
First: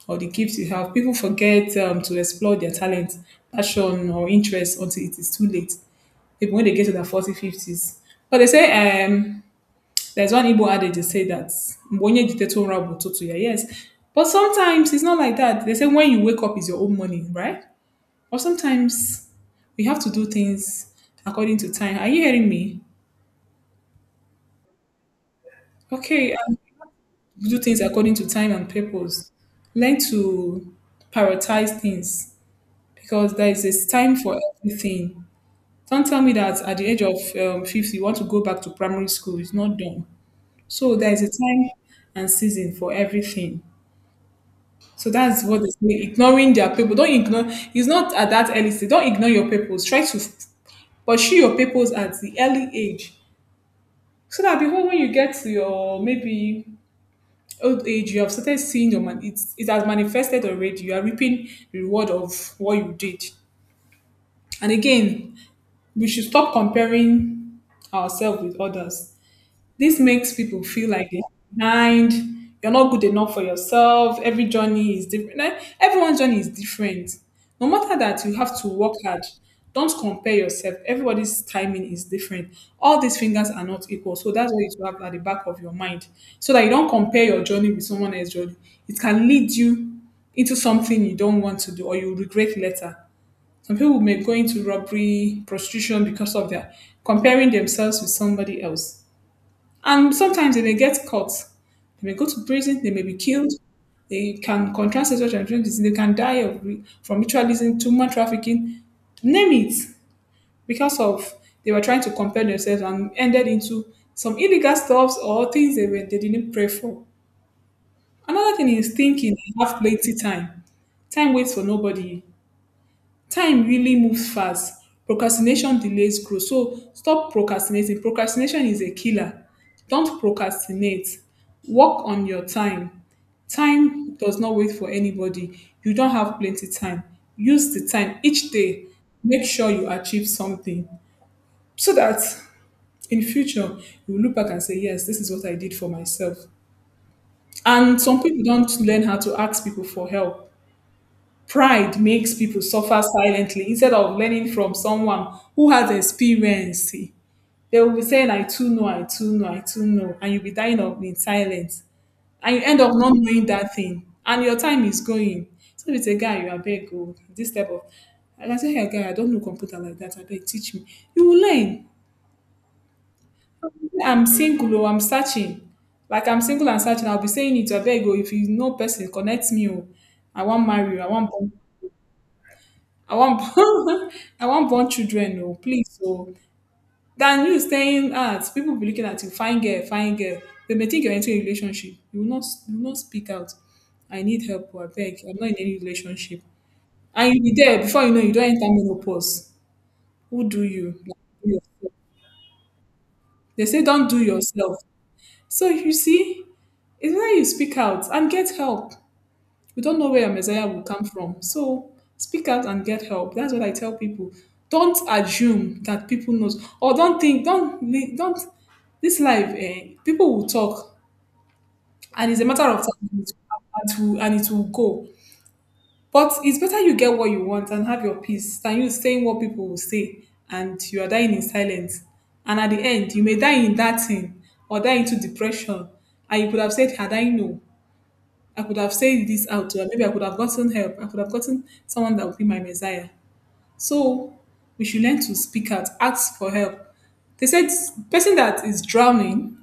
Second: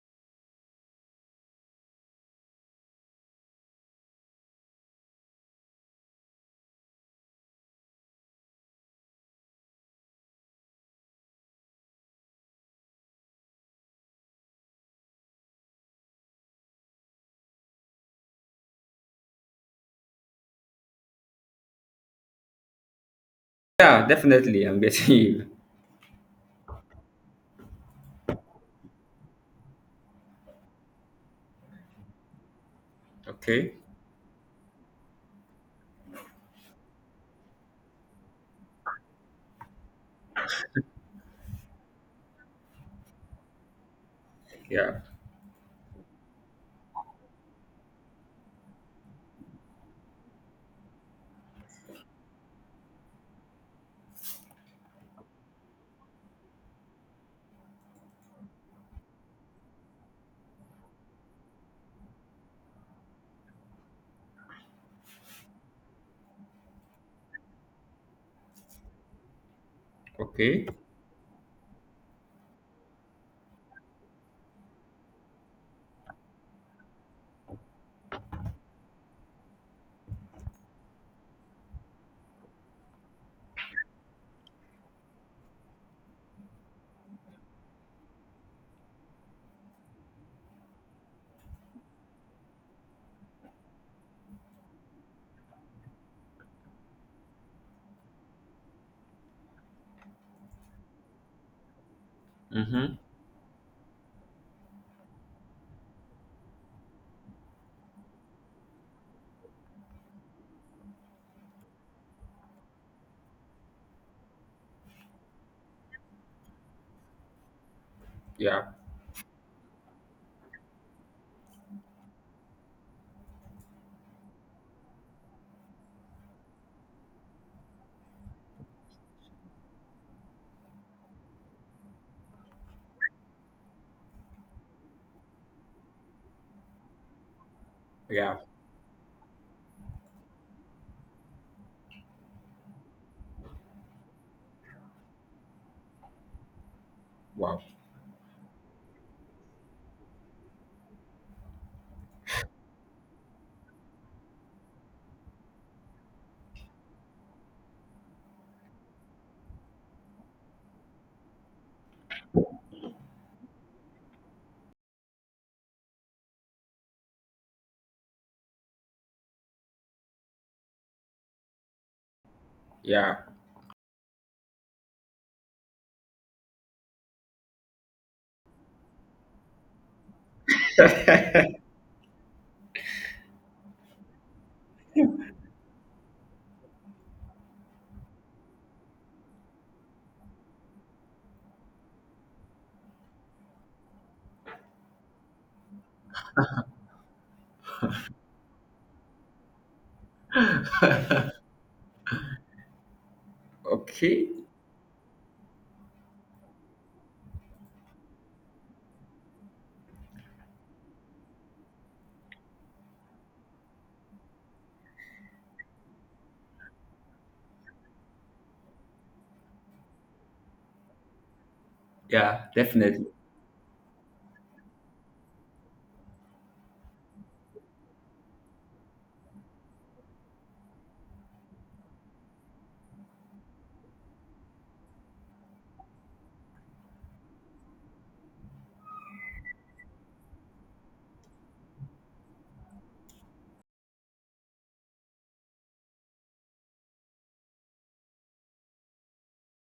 or the gifts you have people forget to explore their talent passion or interest until it is too late people when they get to their 40s, 50s. But they say there's one Igbo adage they say that "Mbonye jite to nra bụ ụtụtụ ya." Yes. But sometimes it's not like that. They say when you wake up is your own morning, right? Or sometimes we have to do things according to time. Are you hearing me? Yeah, definitely. I'm getting you. Okay, do things according to time and purpose. Learn to prioritize things because there is Okay. a time for everything. Don't tell me that at the age of 50, you want to go back to primary school. It's not done. So there is a time and season for everything. Yeah. So that's what they say. Ignoring their people. Don't ignore. It's not at that early stage. Don't ignore your purpose. Try to pursue your purpose at the early age. So that before when you get to your maybe old age, you have started seeing your man. It has manifested already. You are reaping the reward of what you did. And again, we should stop comparing ourselves with others. This makes people Okay. feel like they're behind, you're not good enough for yourself, every journey is different. Like, everyone's journey is different. No matter that, you have to work hard. Don't compare yourself. Everybody's timing is different. All these fingers are not equal. So that's what you should have at the back of your mind. So that you don't compare your journey with someone else's journey. It can lead you into something you don't want to do or you regret later. Some people may go into robbery, prostitution because of their comparing themselves with somebody else. And sometimes they may get caught. They may go to prison. They Mm-hmm. may be killed. They can contract sexual transmission disease. They can die from ritualism, human trafficking, name it, because of they were trying to compare themselves and ended into some illegal stuffs or they didn't pray for. Another Yeah. thing is thinking. You have plenty time. Time waits for nobody. Time really moves fast. Procrastination delays growth. So stop procrastinating. Procrastination is a killer. Don't procrastinate. Work on your time. Time does not wait for anybody. You don't have plenty time. Use the time Yeah. each day. Make sure you achieve something so that in future you will look back and say, yes, this is what I did for myself. Wow. And some people don't learn how to ask people for help. Pride makes people suffer silently instead of learning from someone who has experience. They will be saying, I too know, I too know, I too know. And you'll be dying of in silence. And you end up not knowing that thing. And your time is going. So if it's a guy, you are beg, oh, this type of. I can say, hey, guy, I don't know computer like that. I beg, teach me. You will learn. Yeah. I'm single, oh, I'm searching. Like I'm single and searching, I'll be saying it, I beg, oh, if you know person, connect me, oh. I want marry, you, I want born, I want born children, no, please. So than you staying at people be looking at you, fine girl, fine girl. They may think you're into a relationship. You will not speak out. I need help, or I beg. I'm not in any relationship. And you'll be there before you know you don't enter menopause. Who do you? Like, do yourself. They say don't do Okay. yourself. So you see, it's why you speak out and get help. We don't know where your Messiah will come from. So speak out and get help. That's what I tell people. Don't assume that people knows or don't think don't this life eh, people will talk and it's a Yeah, matter of definitely. time and it will go. But it's better you get what you want and have your peace than you saying what people will say and you are dying in silence. And at the end, you may die in that thing or die into depression. And you could have said, had I known? I could have said this out to her. Maybe I could have gotten help. I could have gotten someone that would be my messiah. So we should learn to speak out, ask for help. They said person that is drowning,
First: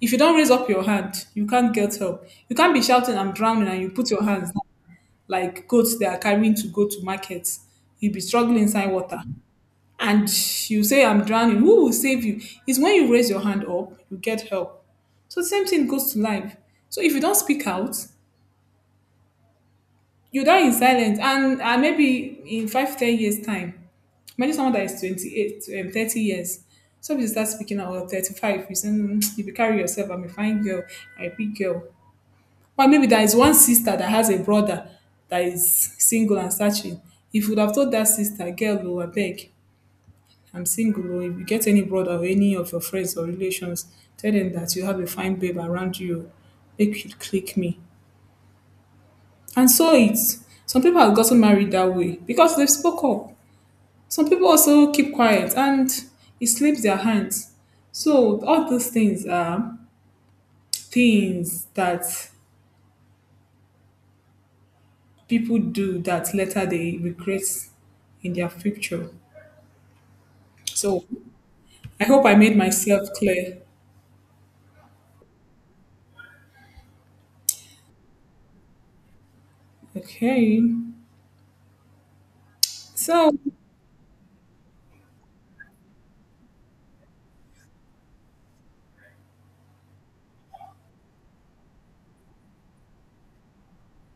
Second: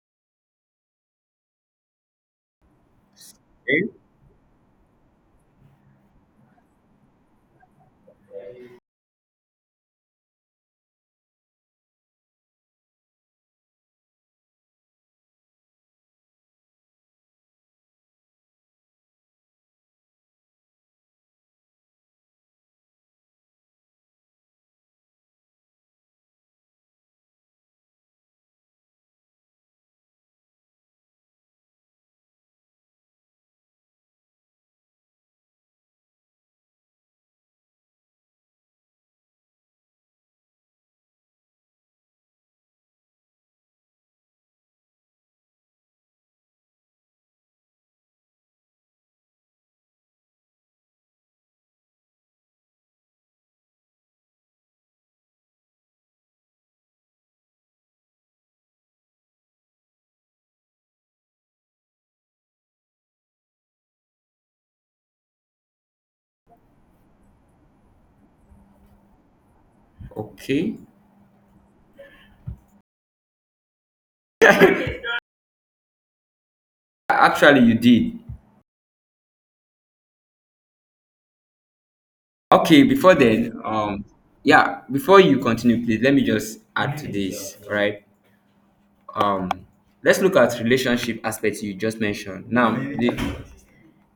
if you don't raise up your hand, you can't get help. You can't be shouting, I'm drowning, and you Okay. put your hands down, like goats they are carrying to go to market. You'll be struggling inside water. And you say, I'm drowning. Who will save you? It's when you raise your hand up, you get help. So the same thing goes to life. So if you don't speak out, you die in silence, and maybe in 5 10 years time, imagine someone that is 28 30 years, somebody start speaking out, or 35 you say, "Mm, you be carry yourself, I'm a fine girl, I'm a big girl. Or maybe there is one sister that has a brother that is single and searching. If you would have told that sister girl, oh, abeg, I'm single oh, if you get any brother or any of your friends or relations, tell them that you have a fine babe around you oh. Make you click me." And so it's, some people have gotten married that way because they've spoke up. Some people also keep quiet and it slips their hands. So all those things are things that people do that later they regret in their future. Okay. So I hope I made myself clear. Actually, you did. Okay. Okay, before So then, yeah, before you continue, please let me just add to this, right? Um, let's look at relationship aspects you just mentioned. Now, the,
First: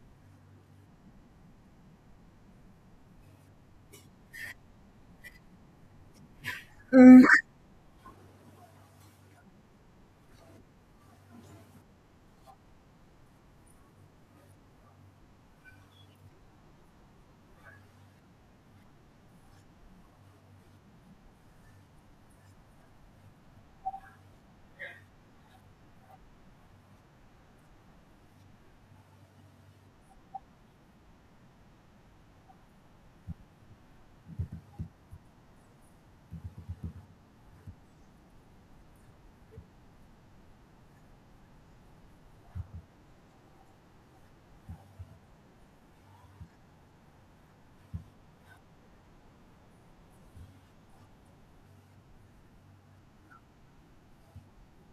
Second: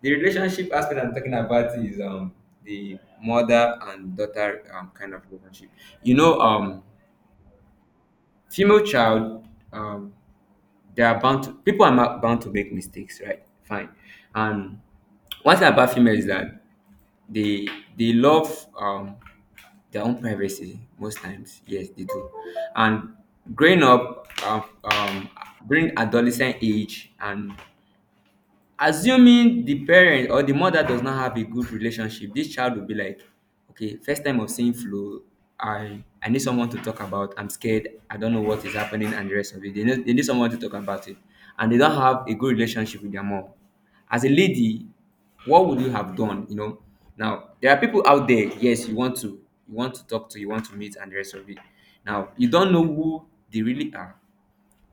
the relationship aspect I'm talking about is, the mother and daughter, kind of relationship. You know, female child, um they are bound to, bound to make mistakes, right, fine. And one thing about female is that they they love, their own privacy most times, yes they do. And growing up, during adolescent age, and assuming the parent or the mother does not have a good relationship, this child will be like, okay, first time of seeing flu, I need someone to talk about. I'm scared. I don't know what is happening, and the rest of it. They need someone to talk about it, and they don't have a good relationship with their mom. As a lady, what would you have done? You know, now there are people out there. Yes, you want to talk to, you want to meet, and the rest of it. Now you don't know who they really are,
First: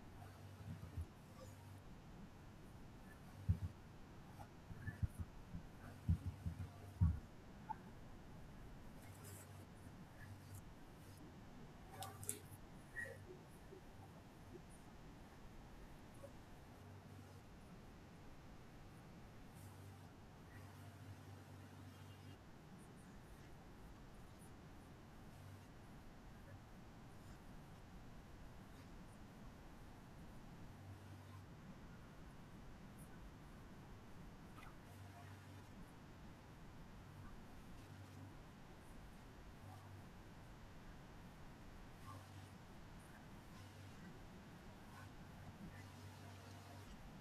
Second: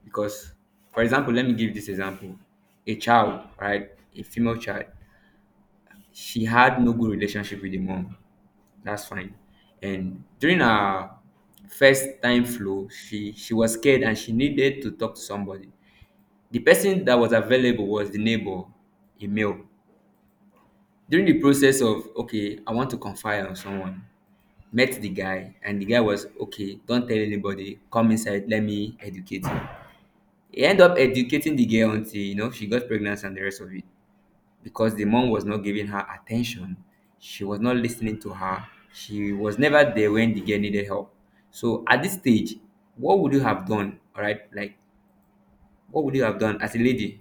because, for example, let me give this example. A child, right, a female child, she had no good relationship with the mom, that's fine. And during her first time flow, she was scared, and she needed to talk to somebody. The person that was available was the neighbor, a male. During the process of, okay, I want to confide on someone, met the guy, and the guy was okay, don't tell anybody, come inside, let me educate you. He ended up educating the girl until, you know, she got pregnant, and the rest of it. Because the mom was not giving her attention, she was not listening to her, she was never there when the girl needed help. So at this stage, what would you have done? All right, like, what would you have done as a lady?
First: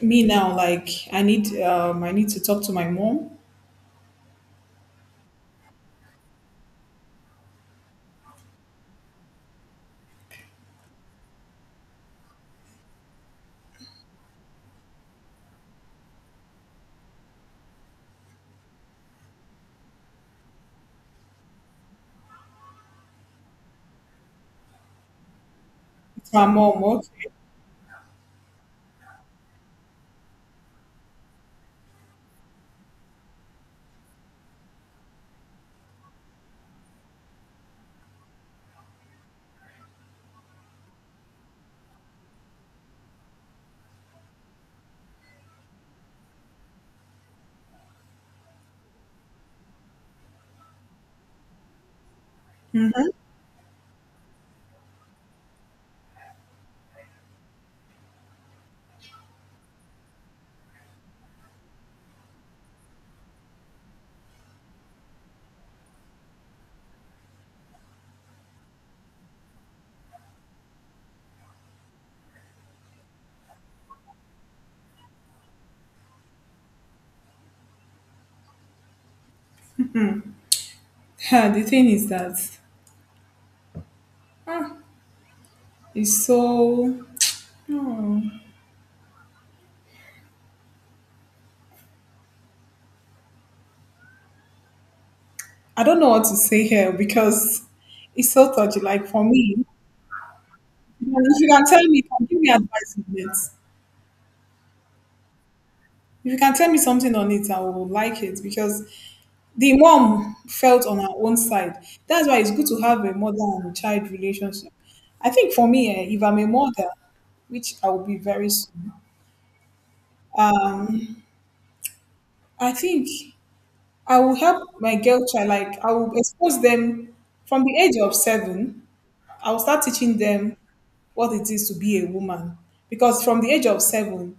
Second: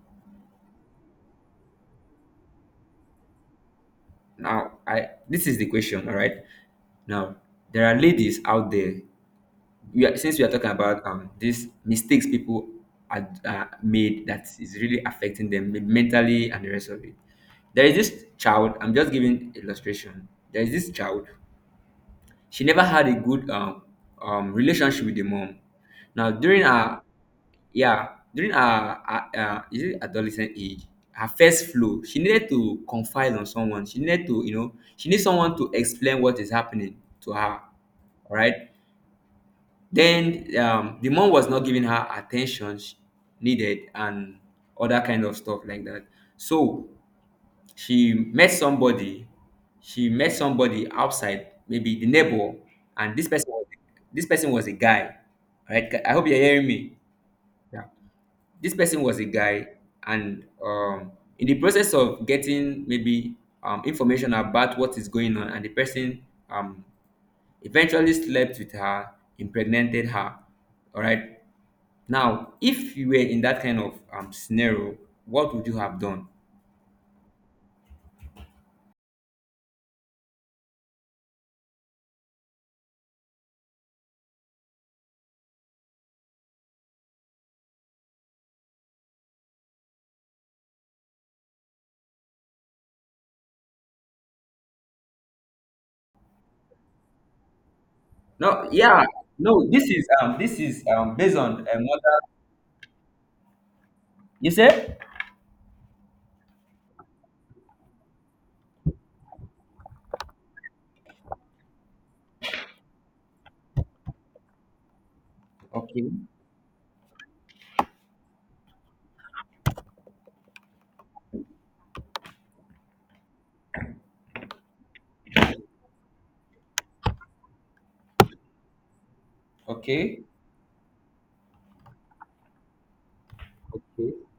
me now, like, I need to talk to my mom. Now, I this is the question. All right, now there are ladies out there, we are, since we are talking about, these mistakes people are, made, that is really affecting them, mentally, and the rest of it. There is this child, I'm just giving illustration, there is this child, she never had a good, relationship with the mom. Now My during mom, her, okay. yeah, during her, is it adolescent age? Her first flow, she needed to confide on someone, she needed to, you know, she needs someone to explain what is happening to her, right. Then, the mom was not giving her attention needed, and other kind of stuff like that. So she met somebody. She met somebody outside, maybe the neighbor, and this person was a guy. All right? I hope you're hearing me. Yeah. This person was a guy, and, in the process of getting maybe, information about what is going on, and the person, um, eventually slept with her, impregnated her. All right. Now, if you were in that kind of, scenario, what would you have done? The thing is that, ah, it's so, oh, I don't know what to say here because it's so No, touchy. yeah, Like, for me, no. This is, based if you on can a, tell me, what can give me advice on it. you say? If you can tell me something on it, I will like it because the mom felt on her own side. That's why it's good to have a mother and child relationship. I think for me, eh, Okay, if I'm a mother, which I will be very soon, um, I think I will help my girl child. Like, I will expose them from the age of seven, I'll start teaching okay, them what it is to be a woman. Because from the age of okay, seven,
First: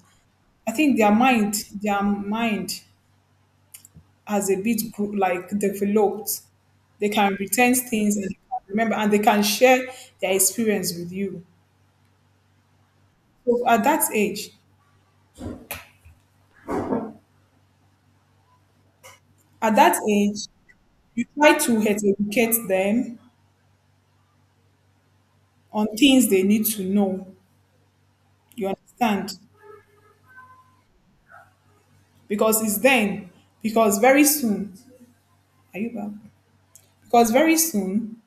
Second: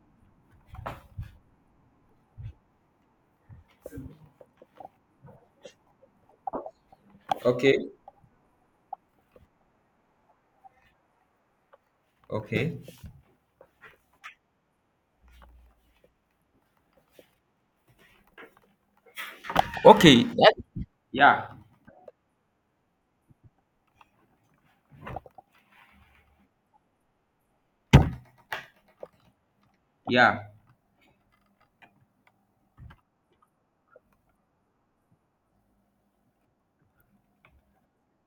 I think their mind has a bit like developed. They can retain okay, things and they can remember, and they can share their experience with you. okay, So at that okay. age, you Yeah, try to educate them on things they need to know. You understand? yeah, Because it's then. Because very soon, are you back? Because very soon,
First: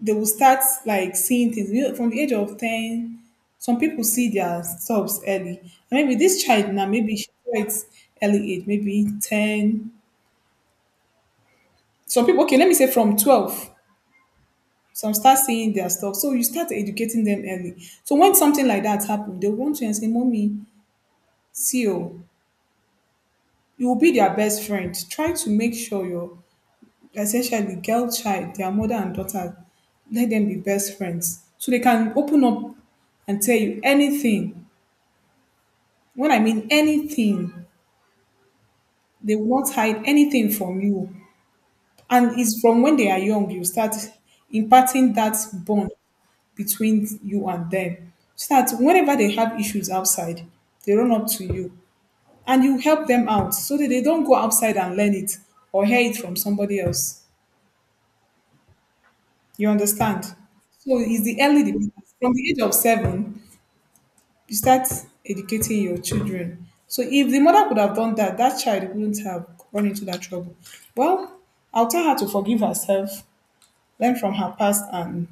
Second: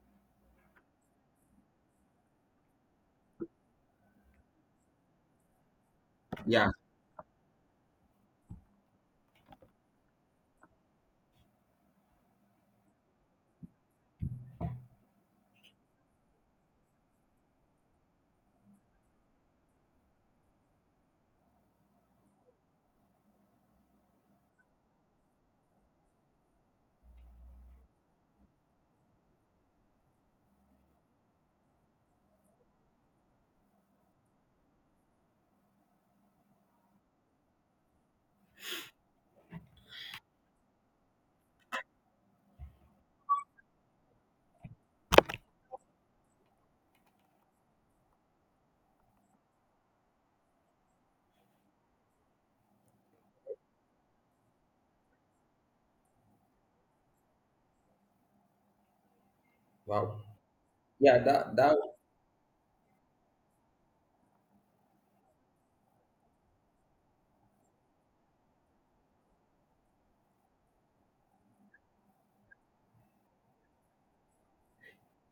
they will start like seeing things, you know, from the age of 10. Some people see their subs early, and maybe this yeah. child now, maybe she saw it early age, maybe 10. Some people, okay, let me say from 12, some start seeing their stuff, so you start educating them early. So when something like that happens, they want you and say, "Mommy, see oh." You will be their best friend. Try to make sure your essentially girl child, their mother and daughter, let them be best friends, so they can open up and tell you anything. When I mean anything, they will not hide anything from you. And it's from when they are young, you start imparting that bond between you and them. So that whenever they have issues outside, they run up to you and you help them out, so that they don't go outside and learn it or hear it from somebody else. You Wow. understand? So Yeah, it's the that early that dependence. From the age of seven, you start educating your children. So if the mother could have done that, that child wouldn't have run into that trouble. Well, I'll tell her to forgive herself, learn from her past, and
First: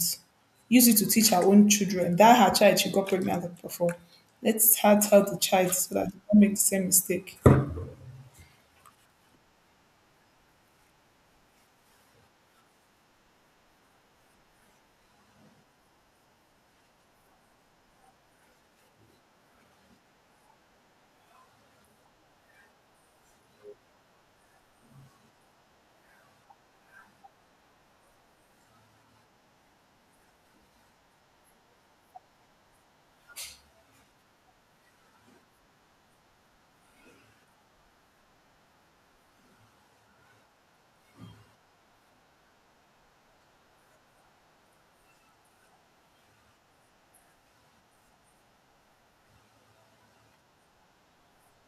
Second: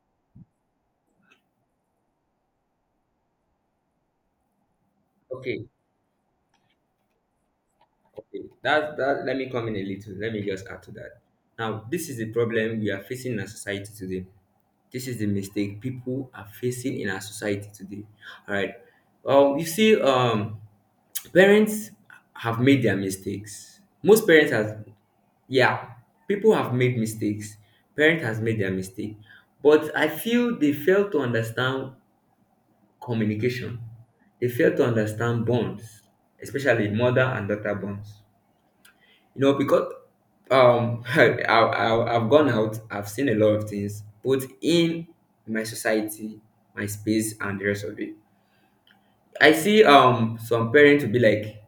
use it to teach her own children. That her child she got pregnant before. Let her tell the okay. child so that they don't make the same mistake. Okay. That that. Let me come in a little. Let me just add to that. Now, this is the problem we are facing in our society today. This is the mistake people are facing in our society today. All right. Well, you see, parents have made their mistakes. Most parents have, yeah, people have made mistakes. Parent has made their mistake, but I feel they fail to understand communication. They fail to understand bonds, especially mother and daughter bonds. You know, because, I've gone out, I've seen a lot of things, both in my society, my space, and the rest of it. I see, some parents will be like,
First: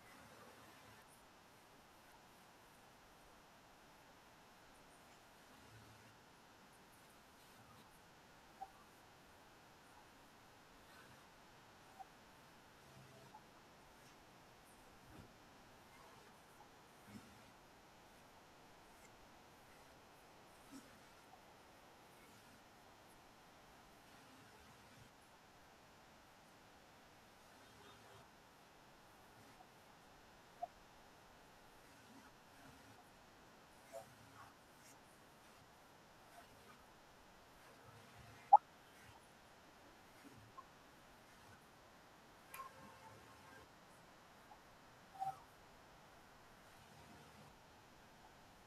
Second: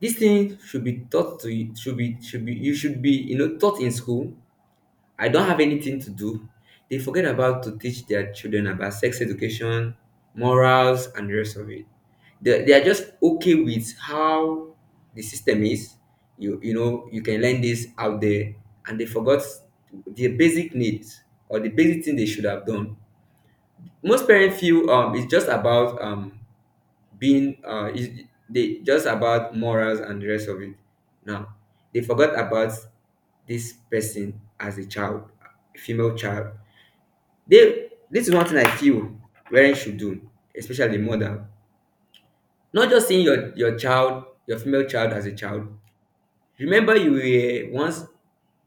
this thing should be taught to you, should be you should be, you know, taught in school. I don't have anything to do, they forget about to teach their children about sex education, morals, and the rest of it. They are just okay with how the system is. You know you can learn this out there, and they forgot the basic needs or the basic thing they should have done. Most parents feel, it's just about, being is they just about morals and the rest of it. Now they forgot about this person as a child, a female child, they this is one thing I feel parents should do, especially mother. Not just seeing your child, your female child, as a child. Remember, you were once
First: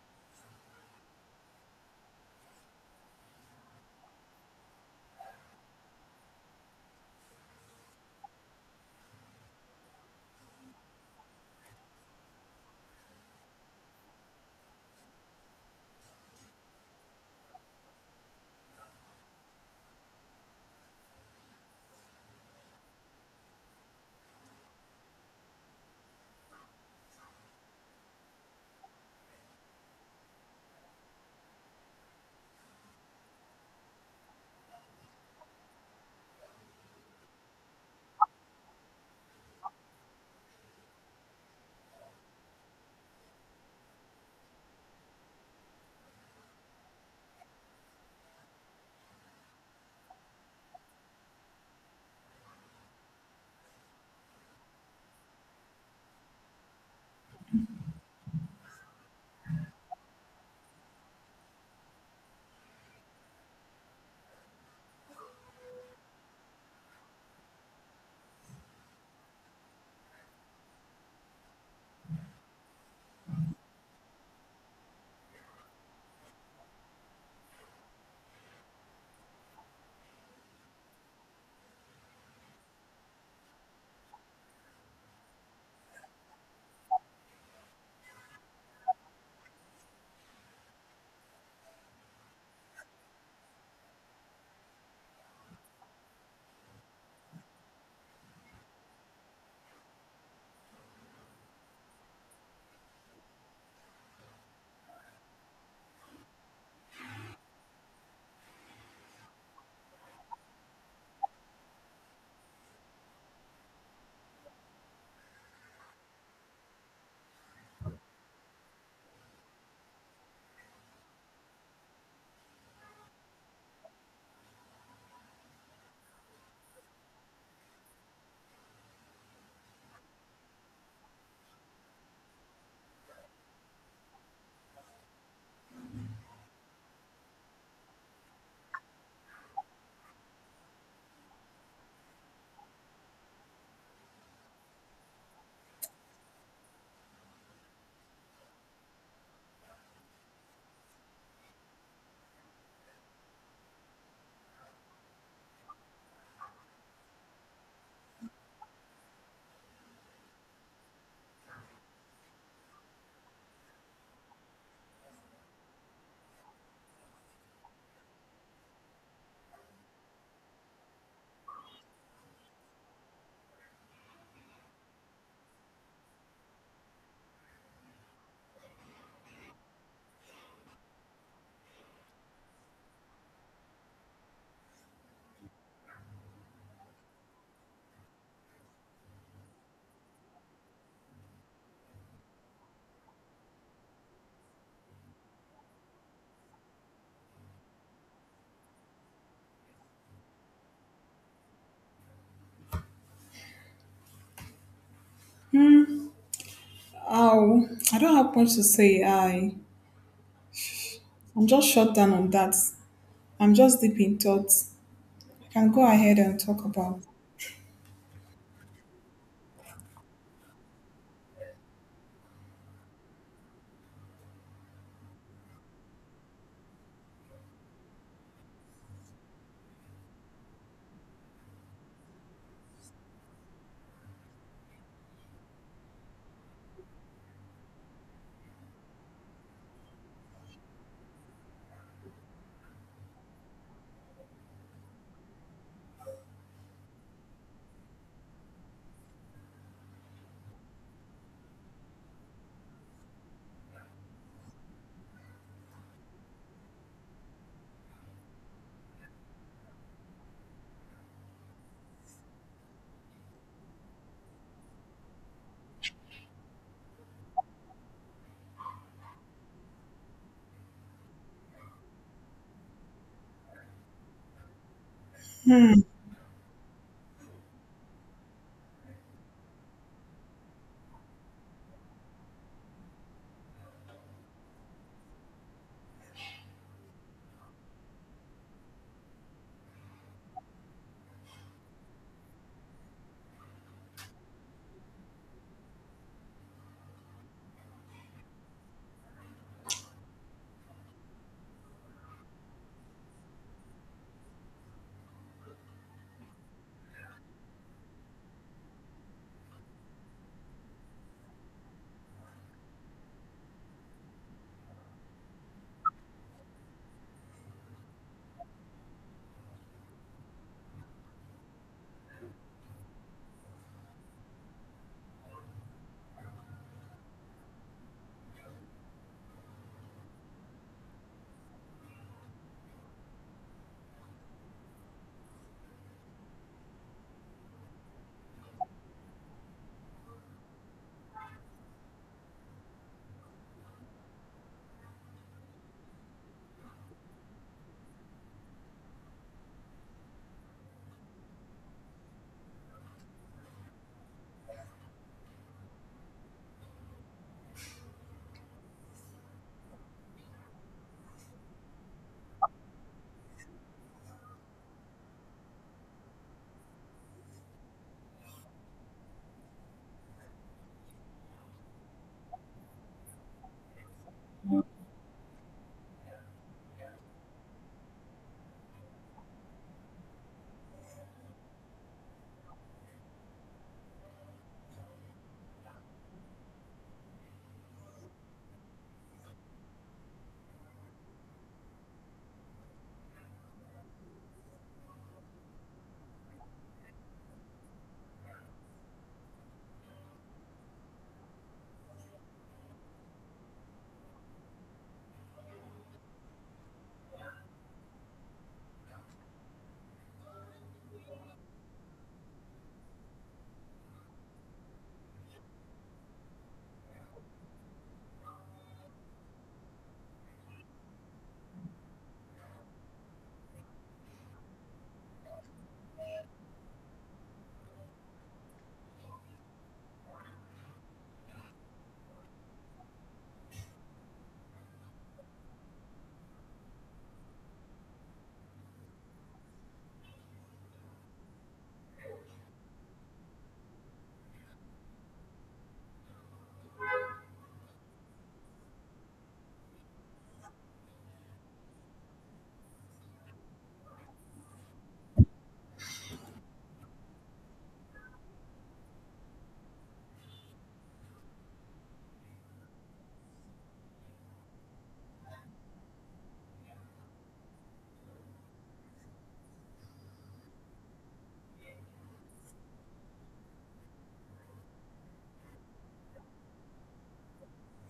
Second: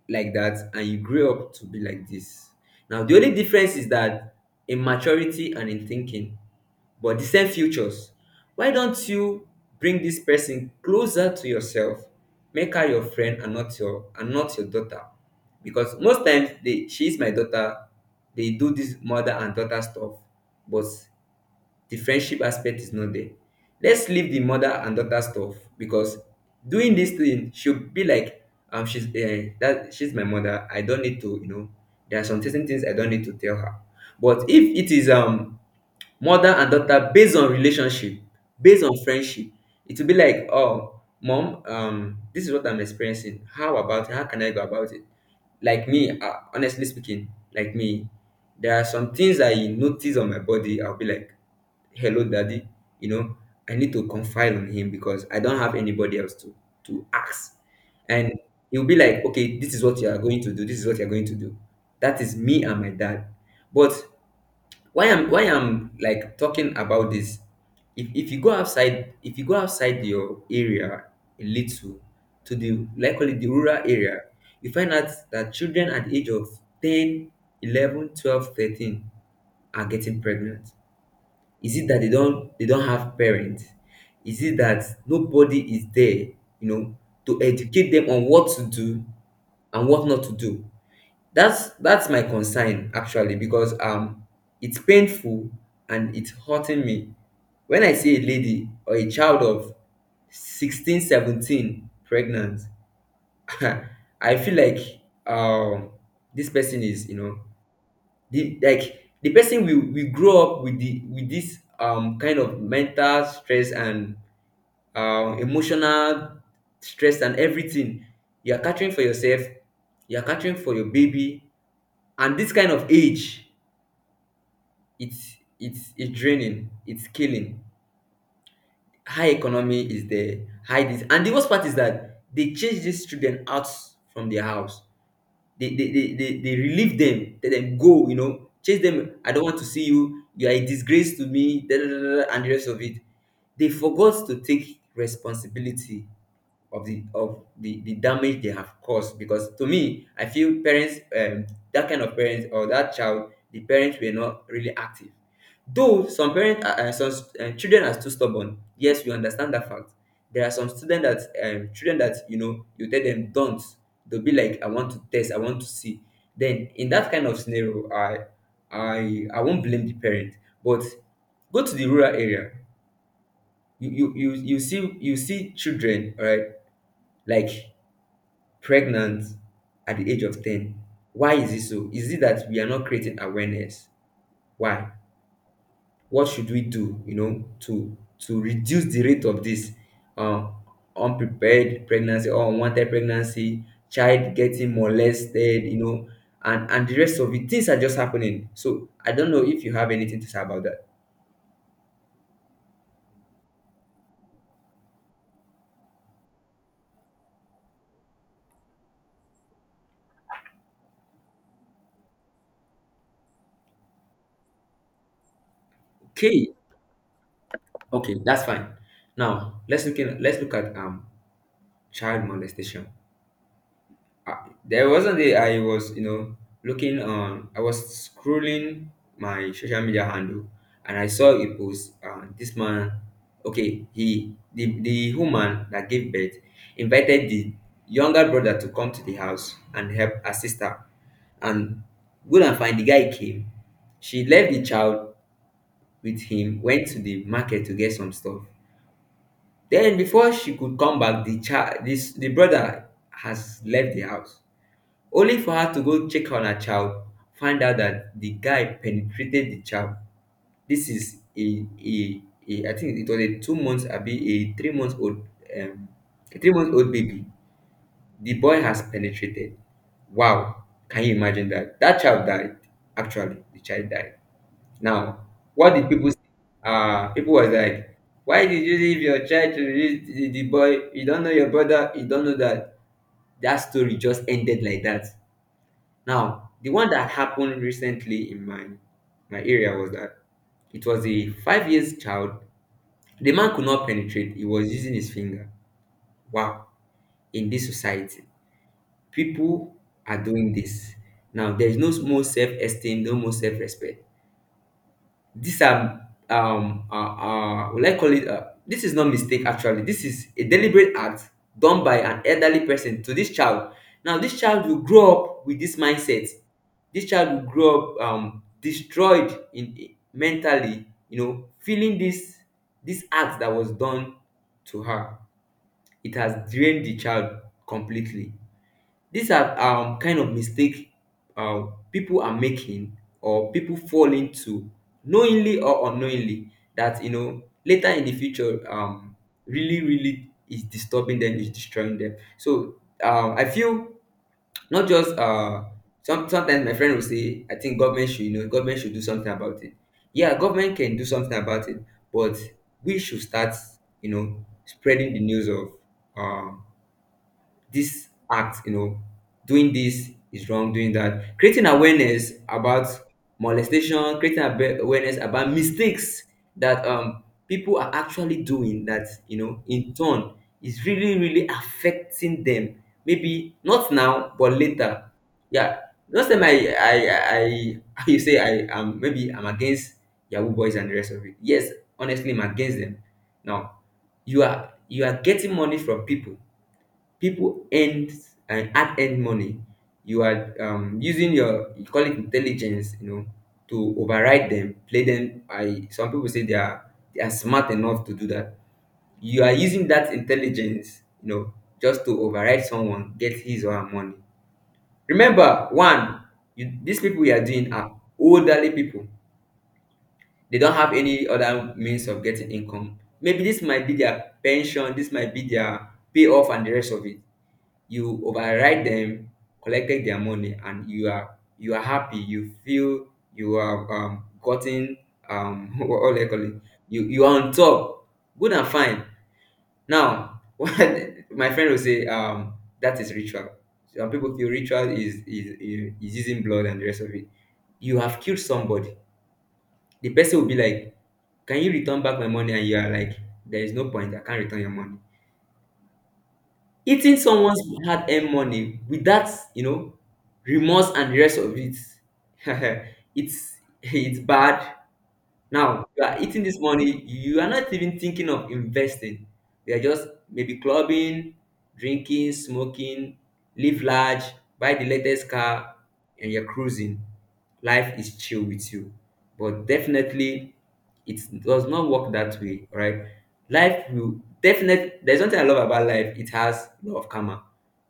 like that, and you grew up to be like this. Now, the only difference is that in maturity and in thinking, but the same futures. Why don't you bring this person closer to yourself? Make her your friend, and not your daughter. Because most times they she is my daughter, they do this mother and daughter stuff, but the friendship aspect is not there. Let's leave the mother and daughter stuff, because doing this thing should be like, she's, that she's my mother. I don't need to, you know, there are some certain things I don't need to tell her. But if it is, mother and daughter, based on relationship, based on friendship, it will be like, oh mom, this is what I'm experiencing. How about it? How can I go about it? Like me, honestly speaking, like me, there are some things I notice on my body. I'll be like, hello daddy, you know I need to confide on him because I don't have anybody else to ask. And he'll be like, okay, this is what you are going to do, this is what you're going to do. That is me and my dad. But why I'm like talking about this, if you go outside, your area a little, to the likely the rural area, you find out that children at the age of 10, 11, 12, 13 are getting pregnant. Is it that they don't have parents? Is it that nobody is there, you know, to educate them on what to do and what not to do? That's my concern actually, because it's painful and it's hurting me when I see a lady or a child of 16, 17, pregnant, I feel like um this person is, the like the person will grow up with the with this kind of mental stress and emotional stress and everything. You are catering for yourself, you are catering for your baby, and this kind of age, it's draining, it's killing. High economy is there, high this, and the worst part is that they change these children out from their house. They they relieve them, let them go, you know, chase them. I don't want to see you, you are a disgrace to me, da, da, da, da, da, and the rest of it. They forgot to take responsibility of the damage they have caused, because to me I feel parents, that kind of parents, or that child the parents were not really active. Though some parents are, some children are too stubborn, yes, we understand that fact. There are some student that children that, you know, you tell them don't, they'll be like, I want to test, I want to see. Then in that kind of scenario, I won't blame the parent. But go to the rural area, you you see children, all right, like pregnant at the age of 10. Why is it so? Is it that we are not creating awareness? Why? What should we do, you know, to reduce the rate of this uh, unprepared pregnancy or unwanted pregnancy, child getting molested, you know, and the rest of it. Things are just happening. So I don't know if you have anything to say about that. Oh, I don't have much to say. I'm just shut down on that. I'm just deep in thoughts. I can go ahead and Okay, talk about okay, that's fine. Now let's look at child molestation. Uh, there was a day I was, you know, looking on, I was scrolling my social media handle, and I saw a post. This man, okay, the woman that gave birth invited the younger brother to come to the house and help her sister. And good and fine, the guy came. She left the child with him, went to the market to get some stuff. Then before she could come back, the child, this the brother, has left the house. Only for her to go check on her child, find out that the guy penetrated the child. This is a I think it was a 2 months abi a 3 months old um a 3 months old baby. The boy has penetrated. Wow, can you imagine that? That child died, actually. The child died. Now, what did people say? Uh, people was like, why did you leave your child to the boy? You don't know your brother, you don't know that. That story just ended like that. Now, the one that happened recently in my area was that it was a 5 years child. The man could not penetrate. He was using his finger. Wow! In this society, people are doing this. Now there is no more self esteem, no more self respect. These are will I call it, this is not mistake actually. This is a deliberate act done by an elderly person to this child. Now this child will grow up with this mindset. This child will grow up destroyed in mentally, you know, feeling this this act that was done to her. It has drained the child completely. These are kind of mistake people are making, or people fall into knowingly or unknowingly, that you know later in the future, really really is disturbing them, is destroying them. So I feel not just some sometimes my friend will say, I think government should, you know, government should do something about it. Yeah, government can do something about it, but we should start, you know, spreading the news of um, this act, you know, doing this is wrong, doing that. Creating awareness about molestation, creating awareness about mistakes that people are actually doing, that, you know, in turn is really, really affecting them. Maybe not now, but later. Yeah. Last time I you say I, maybe I'm against Yahoo boys and the rest of it. Yes, honestly, I'm against them. Now you are getting money from people, people earn and hard earned money. You are, using your, you call it intelligence, you know, to override them, play them. I, some people say they are, they are smart enough to do that. You are using that intelligence, you know, just to override someone, get his or her money. Remember one, these people you are doing are elderly people. They don't have any other means of getting income. Maybe this might be their pension, this might be their payoff and the rest of it. You override them, collected their money, and you are happy. You feel you have, gotten what, do you call it? You are on top. Good and fine. Now, what my friend will say, that is ritual. Some people feel ritual is using blood and the rest of it. You have killed somebody. The person will be like, "Can you return back my money?" And you are like, "There is no point. I can't return your money." Eating someone's hard-earned money without, you know, remorse and the rest of it. it's it's bad. Now you are eating this money, you are not even thinking of investing. You are just maybe clubbing, drinking, smoking, live large, buy the latest car, and you're cruising. Life is chill with you. But definitely it does not work that way, right? Life will definitely, there's something I love about life. It has a lot of karma.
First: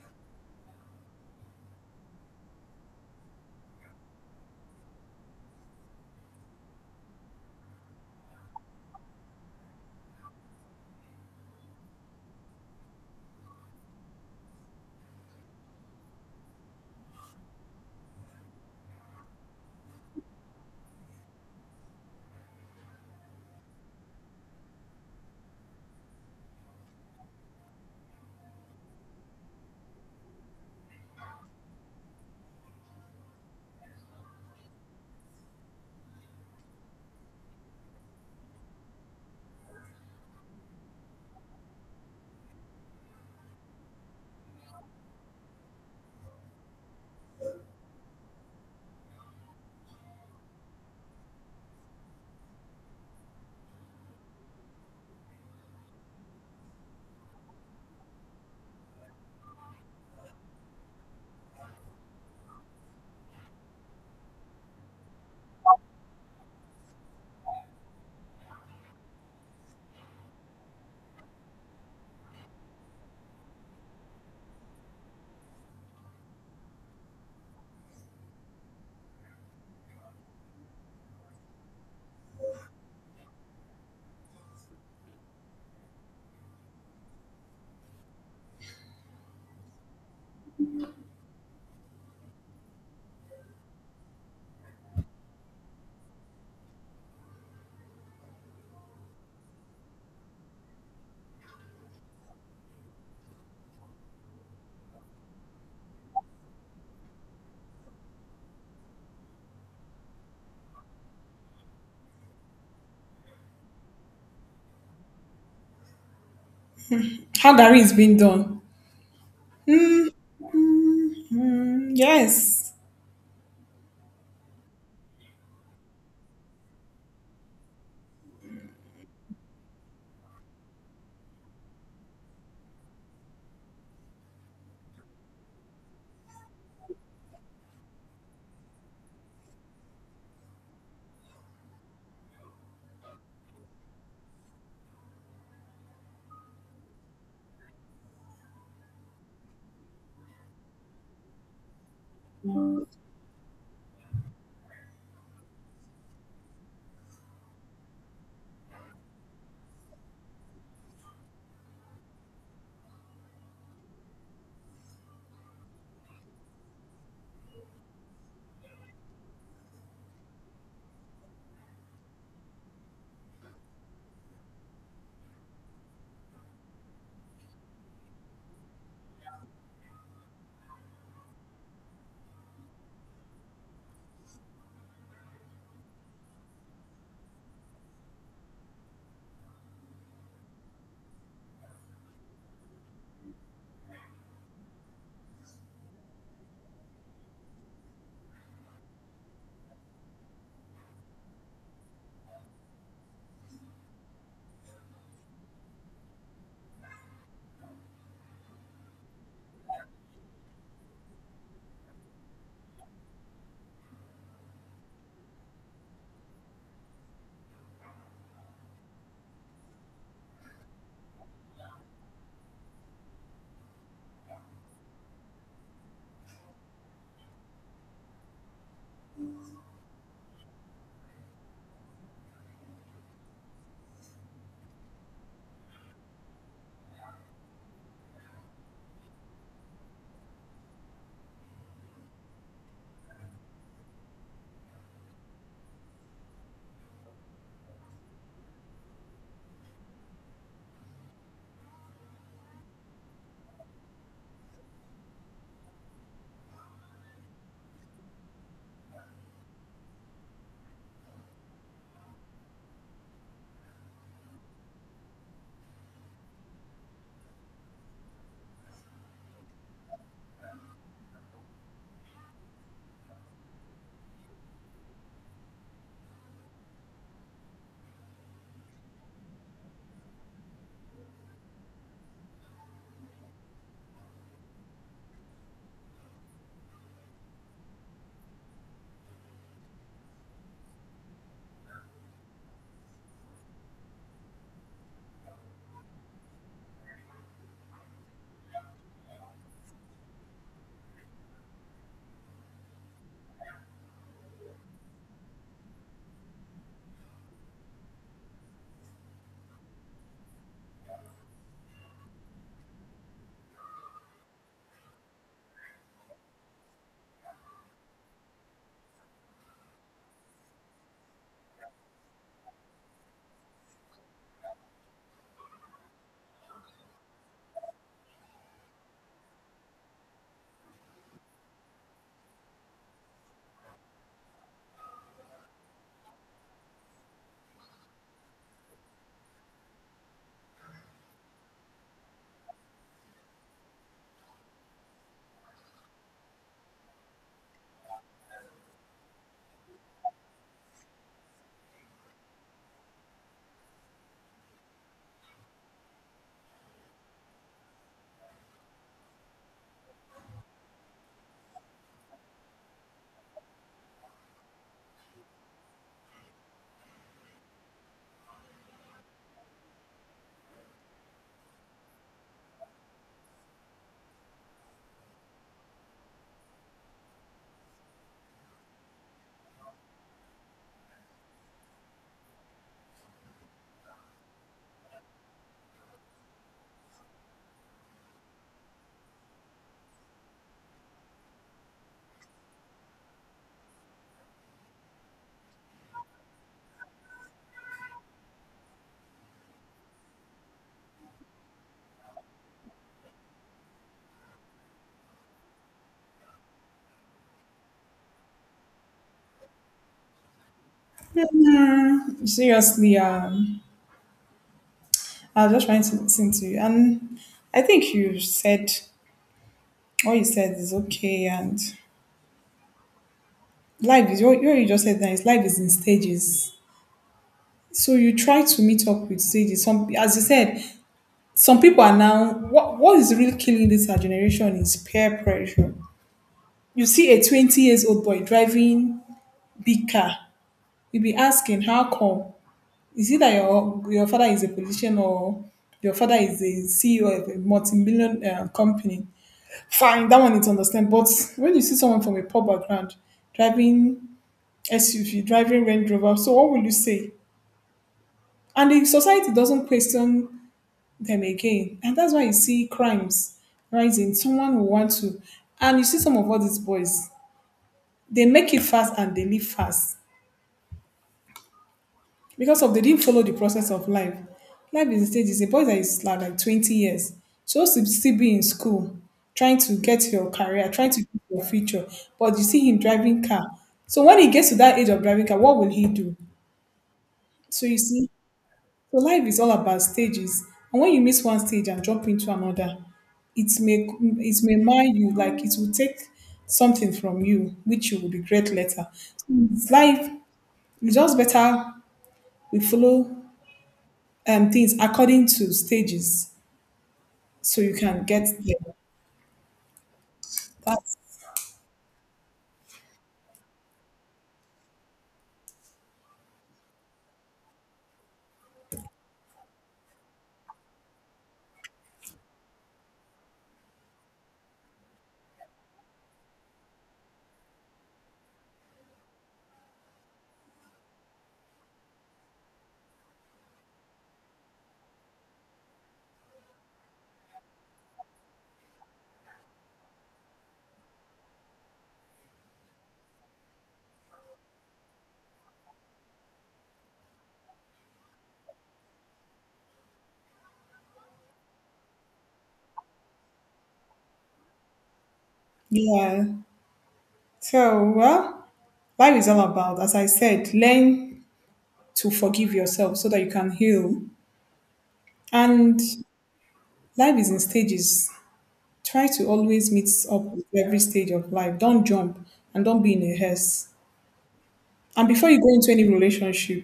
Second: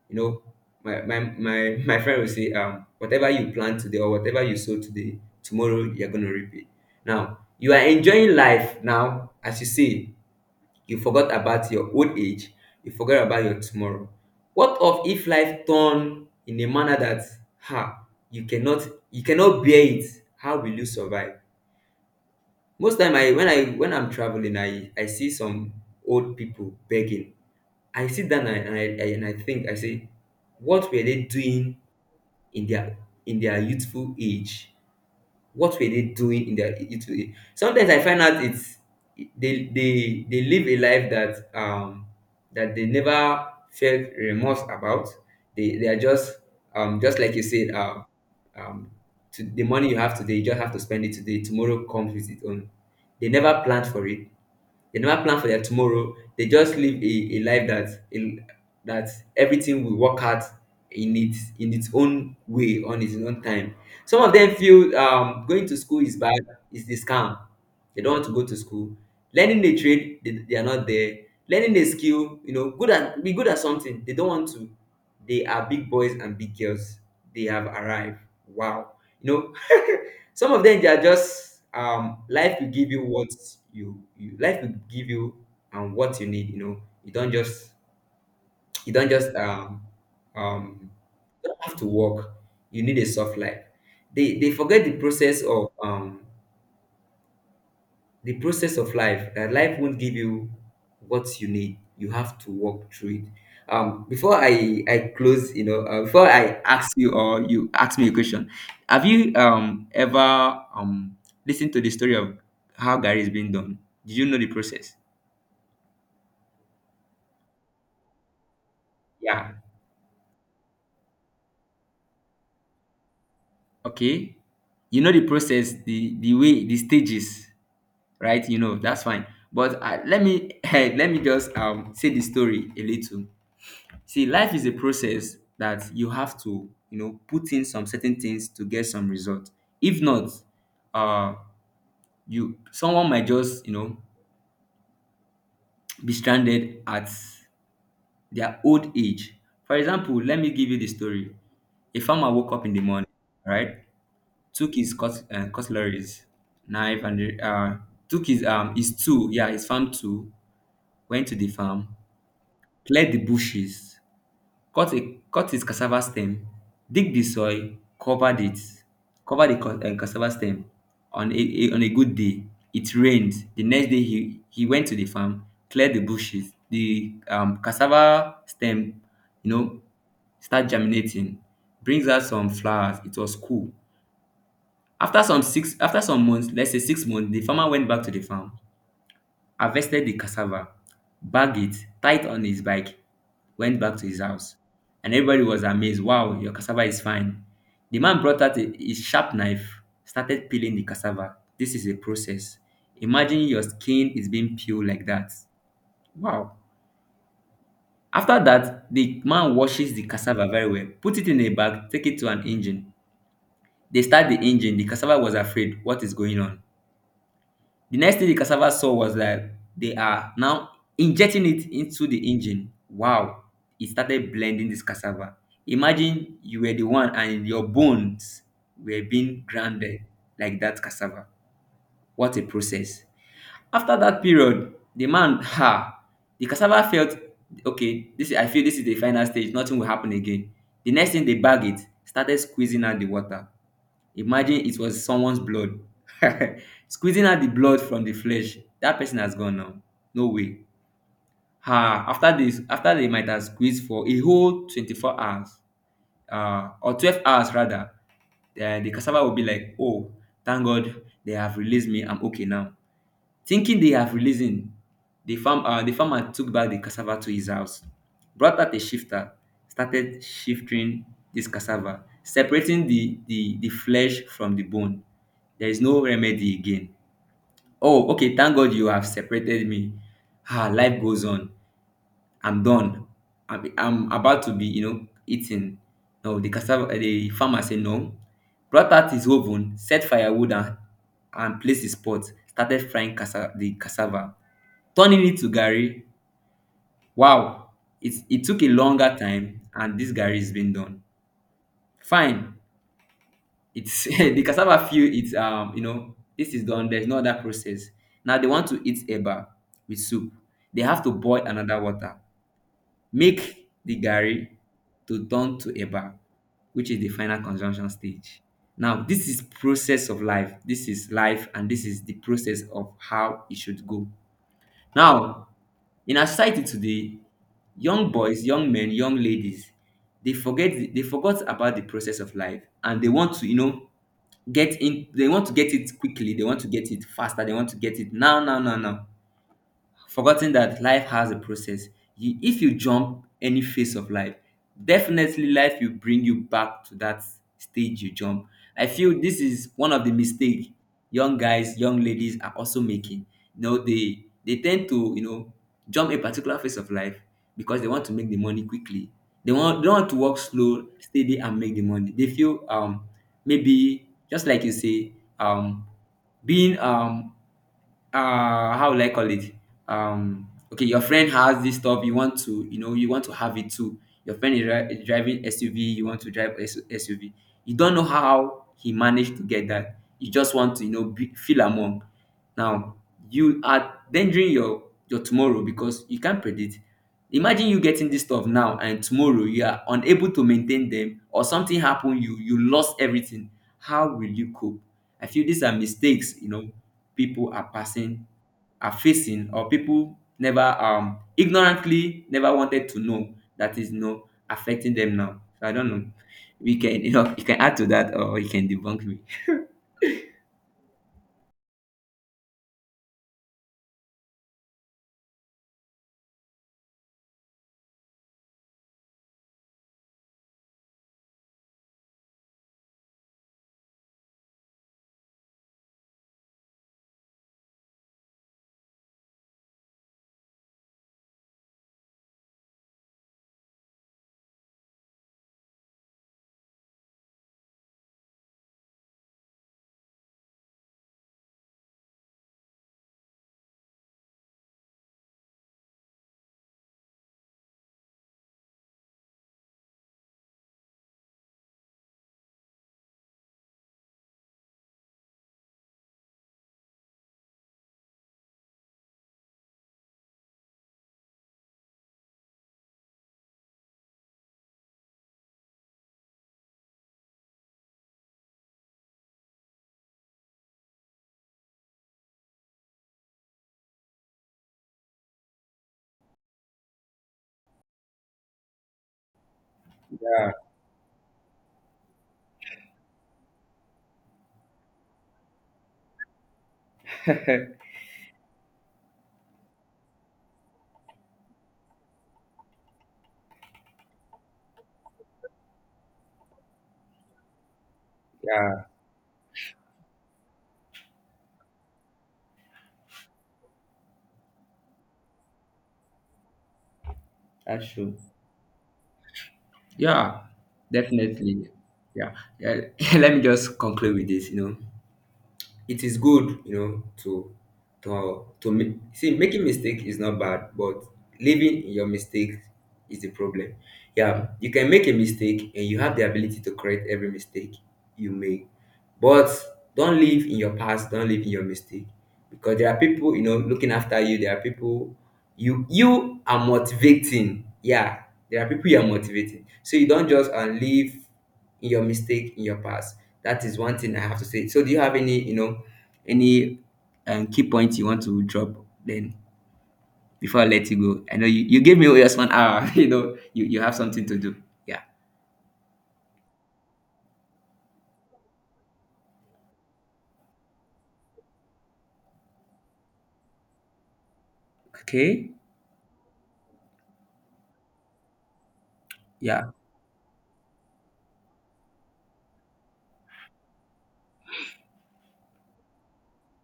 You know, my friend will say, whatever you plant today or whatever you sow today, tomorrow you're gonna reap it. Now, you are enjoying life now. As you say, you forgot about your old age, you forgot about your tomorrow. What of if life turn in a manner that, ha, you cannot, bear it? How will you survive? Most time I, when I'm traveling, I see some old people begging. I sit down and I, and I and I think, I say, what were they doing in their youthful age? What were they doing in their, it, sometimes I find out it's, they live a life that, that they never felt remorse about. They are just, just like you said, um to the money you have today, you just have to spend it today, tomorrow comes with its own. They never planned for it, they never plan for their tomorrow. They just live a life that, a, that everything will work out in its, in its own way, on its own time. Some of them feel, going to school is bad, is the scam. They don't want to go to school. Learning a trade, they are not there. Learning a skill, you know, good at, be good at something. They don't want to. They are big boys and big girls. They have arrived. Wow. You know, some of them they are just, life will give you what you life will give you what you need, you know. You don't just, you don't just um um you don't have to work. You need a soft life. They forget the process of life. Life won't give you what you need. You have to walk through it. Before I close, before I ask you or you ask me a question, have you ever listened to the story of how gary is being done? Did you know the process? how Gary is being done. Yeah. Mm, mm, yes. Okay. You know the process, the way, the stages. Right, you know, that's fine. But let me let me just say the story a little. See, life is a process that you have to, you know, put in some certain things to get some result. If not, uh, you someone might just, you know, be stranded at their old age. For example, let me give you the story. A farmer woke up in the morning, right? Took his cutleries, knife, and the, took his tool, yeah, his farm tool. Went to the farm, cleared the bushes, cut a cut his cassava stem, dig the soil, covered it, cover the cassava stem. On a good day, it rained. The next day he went to the farm, cleared the bushes, the cassava stem, you know, start germinating, brings out some flowers. It was cool. After some months, let's say 6 months, the farmer went back to the farm, harvested the cassava, bagged it, tied it on his bike, went back to his house. And everybody was amazed. Wow, your cassava is fine. The man brought out his sharp knife, started peeling the cassava. This is a process. Imagine your skin is being peeled like that. Wow. After that, the man washes the cassava very well, put it in a bag, take it to an engine. They start the engine. The cassava was afraid. What is going on? The next thing the cassava saw was that they are now injecting it into the engine. Wow, it started blending this cassava. Imagine you were the one and your bones were being grounded like that cassava. What a process. After that period, the man, ha, the cassava felt okay, this I feel this is the final stage, nothing will happen again. The next thing they bag it, started squeezing out the water. Imagine it was someone's blood. Squeezing out the blood from the flesh. That person has gone now. No way. Ah, after this, after they might have squeezed for a whole 24 hours, or 12 hours rather, the cassava will be like, oh, thank God they have released me. I'm okay now. Thinking they have releasing, the farm the farmer took back the cassava to his house, brought out a shifter, started shifting this cassava, separating the flesh from the bone. There is no remedy again. Oh, okay, thank God you have separated me. Ah, life goes on. I'm done. I'm about to be, you know, eaten. No, the cassava the farmer said no. Brought out his oven, set firewood, and placed his pot, started frying the cassava. Turning it to garri, wow, it took a longer time and this garri is being done. Fine, it's the cassava feel it's you know this is done. There's no other process. Now they want to eat eba with soup. They have to boil another water, make the garri to turn to eba, which is the final consumption stage. Now this is process of life. This is life and this is the process of how it should go. Now in our society today, young boys, young men, young ladies, they forgot about the process of life and they want to, you know, get in they want to get it quickly, they want to get it faster, they want to get it now, now, now, now, forgetting that life has a process. If you jump any phase of life, definitely life will bring you back to that stage you jump. I feel this is one of the mistakes young guys, young ladies are also making. You know, they tend to, you know, jump a particular phase of life because they want to make the money quickly. They don't want to work slow, steady, and make the money. They feel maybe just like you say. um Being how will I call it? Okay, your friend has this stuff, you want to, you know, you want to have it too. Your friend is, dri- driving SUV, you want to drive SUV. You don't know how he managed to get that. You just want to, you know, be, feel among. Now you are endangering your tomorrow because you can't predict. Imagine you getting this stuff now and tomorrow you are unable to maintain them or something happen you lost everything. How will you cope? I feel these are mistakes, you know, people are passing are facing or people never ignorantly never wanted to know that is no affecting them now. So I don't know, we can you know you can add to that or you can debunk me. Mm, seriously, I was just trying to listen to you, and I think you said what you said is okay, and life is what you just said. That is, life is in stages, so you try to meet up with stages. Some, as you said, some people are now. What is really killing this our generation is peer pressure. You see a 20 years old boy driving big car, you be asking, how come? Is it that your father is a politician, or your father is a CEO of a multi-million company? Fine, that one is understandable. But when you see someone from a poor background driving SUV, driving Range Rover, so what will you say? And the society doesn't question them again, and that's why you see crimes rising. Someone will want to, and you see some of all these boys, they make it fast and they leave fast because of they didn't follow the process of life. Life is a stage. It's a boy that is like 20 years, supposed to still be in school, trying to get your Yeah. career, trying to get your future. But you see him driving car. So when he gets to that age of driving car, what will he do? So you see, so life is all about stages. And when you miss one stage and jump into another, it may mar you, like it will take something from you, which you will regret later. Yeah, So it's life, it's just better we follow things according to stages so you that's can true. get there. Yeah, That's, definitely. Yeah, yeah. Let me just conclude with this, it is good, you know, to see, making mistake is not bad, but living in your mistake is the problem. Yeah, you can make a mistake, and you have the ability to correct every mistake you make. But don't live in your past, don't live in your mistake. Because there are people, you know, looking after you. There are people you are motivating. Yeah. There are people you are motivating. So you don't just live in your mistake in your past. That is one thing I have to say. So do you have any, you know, any key points you want to drop then before I let you go? I know you gave me just 1 hour, you know, you have something to do. Yeah. yeah. So, well, life is all about, as I said, learn to forgive yourself so that you can heal. Okay. And life is in stages. Try to Yeah. always meet up with every stage of life. Don't jump and don't be in a haste. And before you go into any relationship,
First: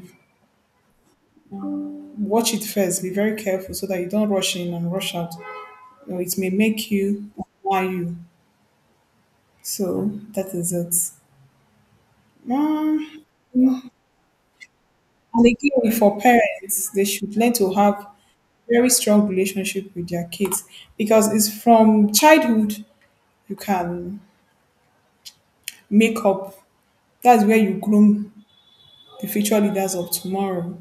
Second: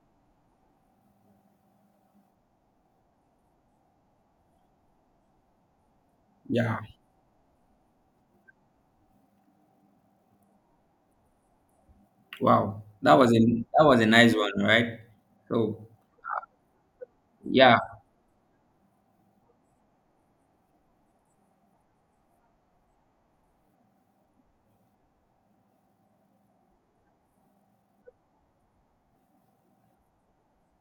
watch it first. Be very careful so that you don't rush in and rush out. You know, it may Yeah. make you why you. So that is it. Wow, that Um, was a nice one, right? And So again, for parents, they should learn to yeah, have very strong relationship with their kids, because it's from childhood you can make up. That's where you groom the future leaders of tomorrow.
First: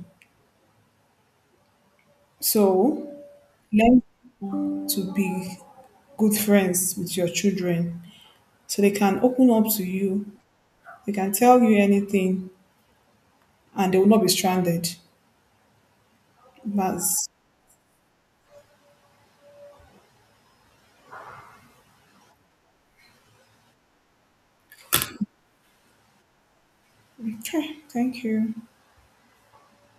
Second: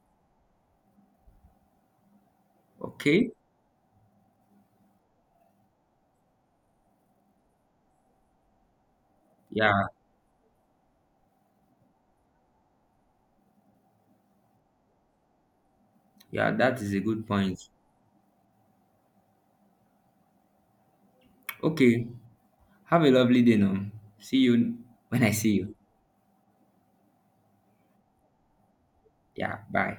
So okay, learn to be good friends with your children so they can open up yeah, to you. They can tell you anything and they will not be stranded. yeah, that is a good That's point. Okay, have a lovely day now. See you when I see you. okay. Thank you. Yeah, bye.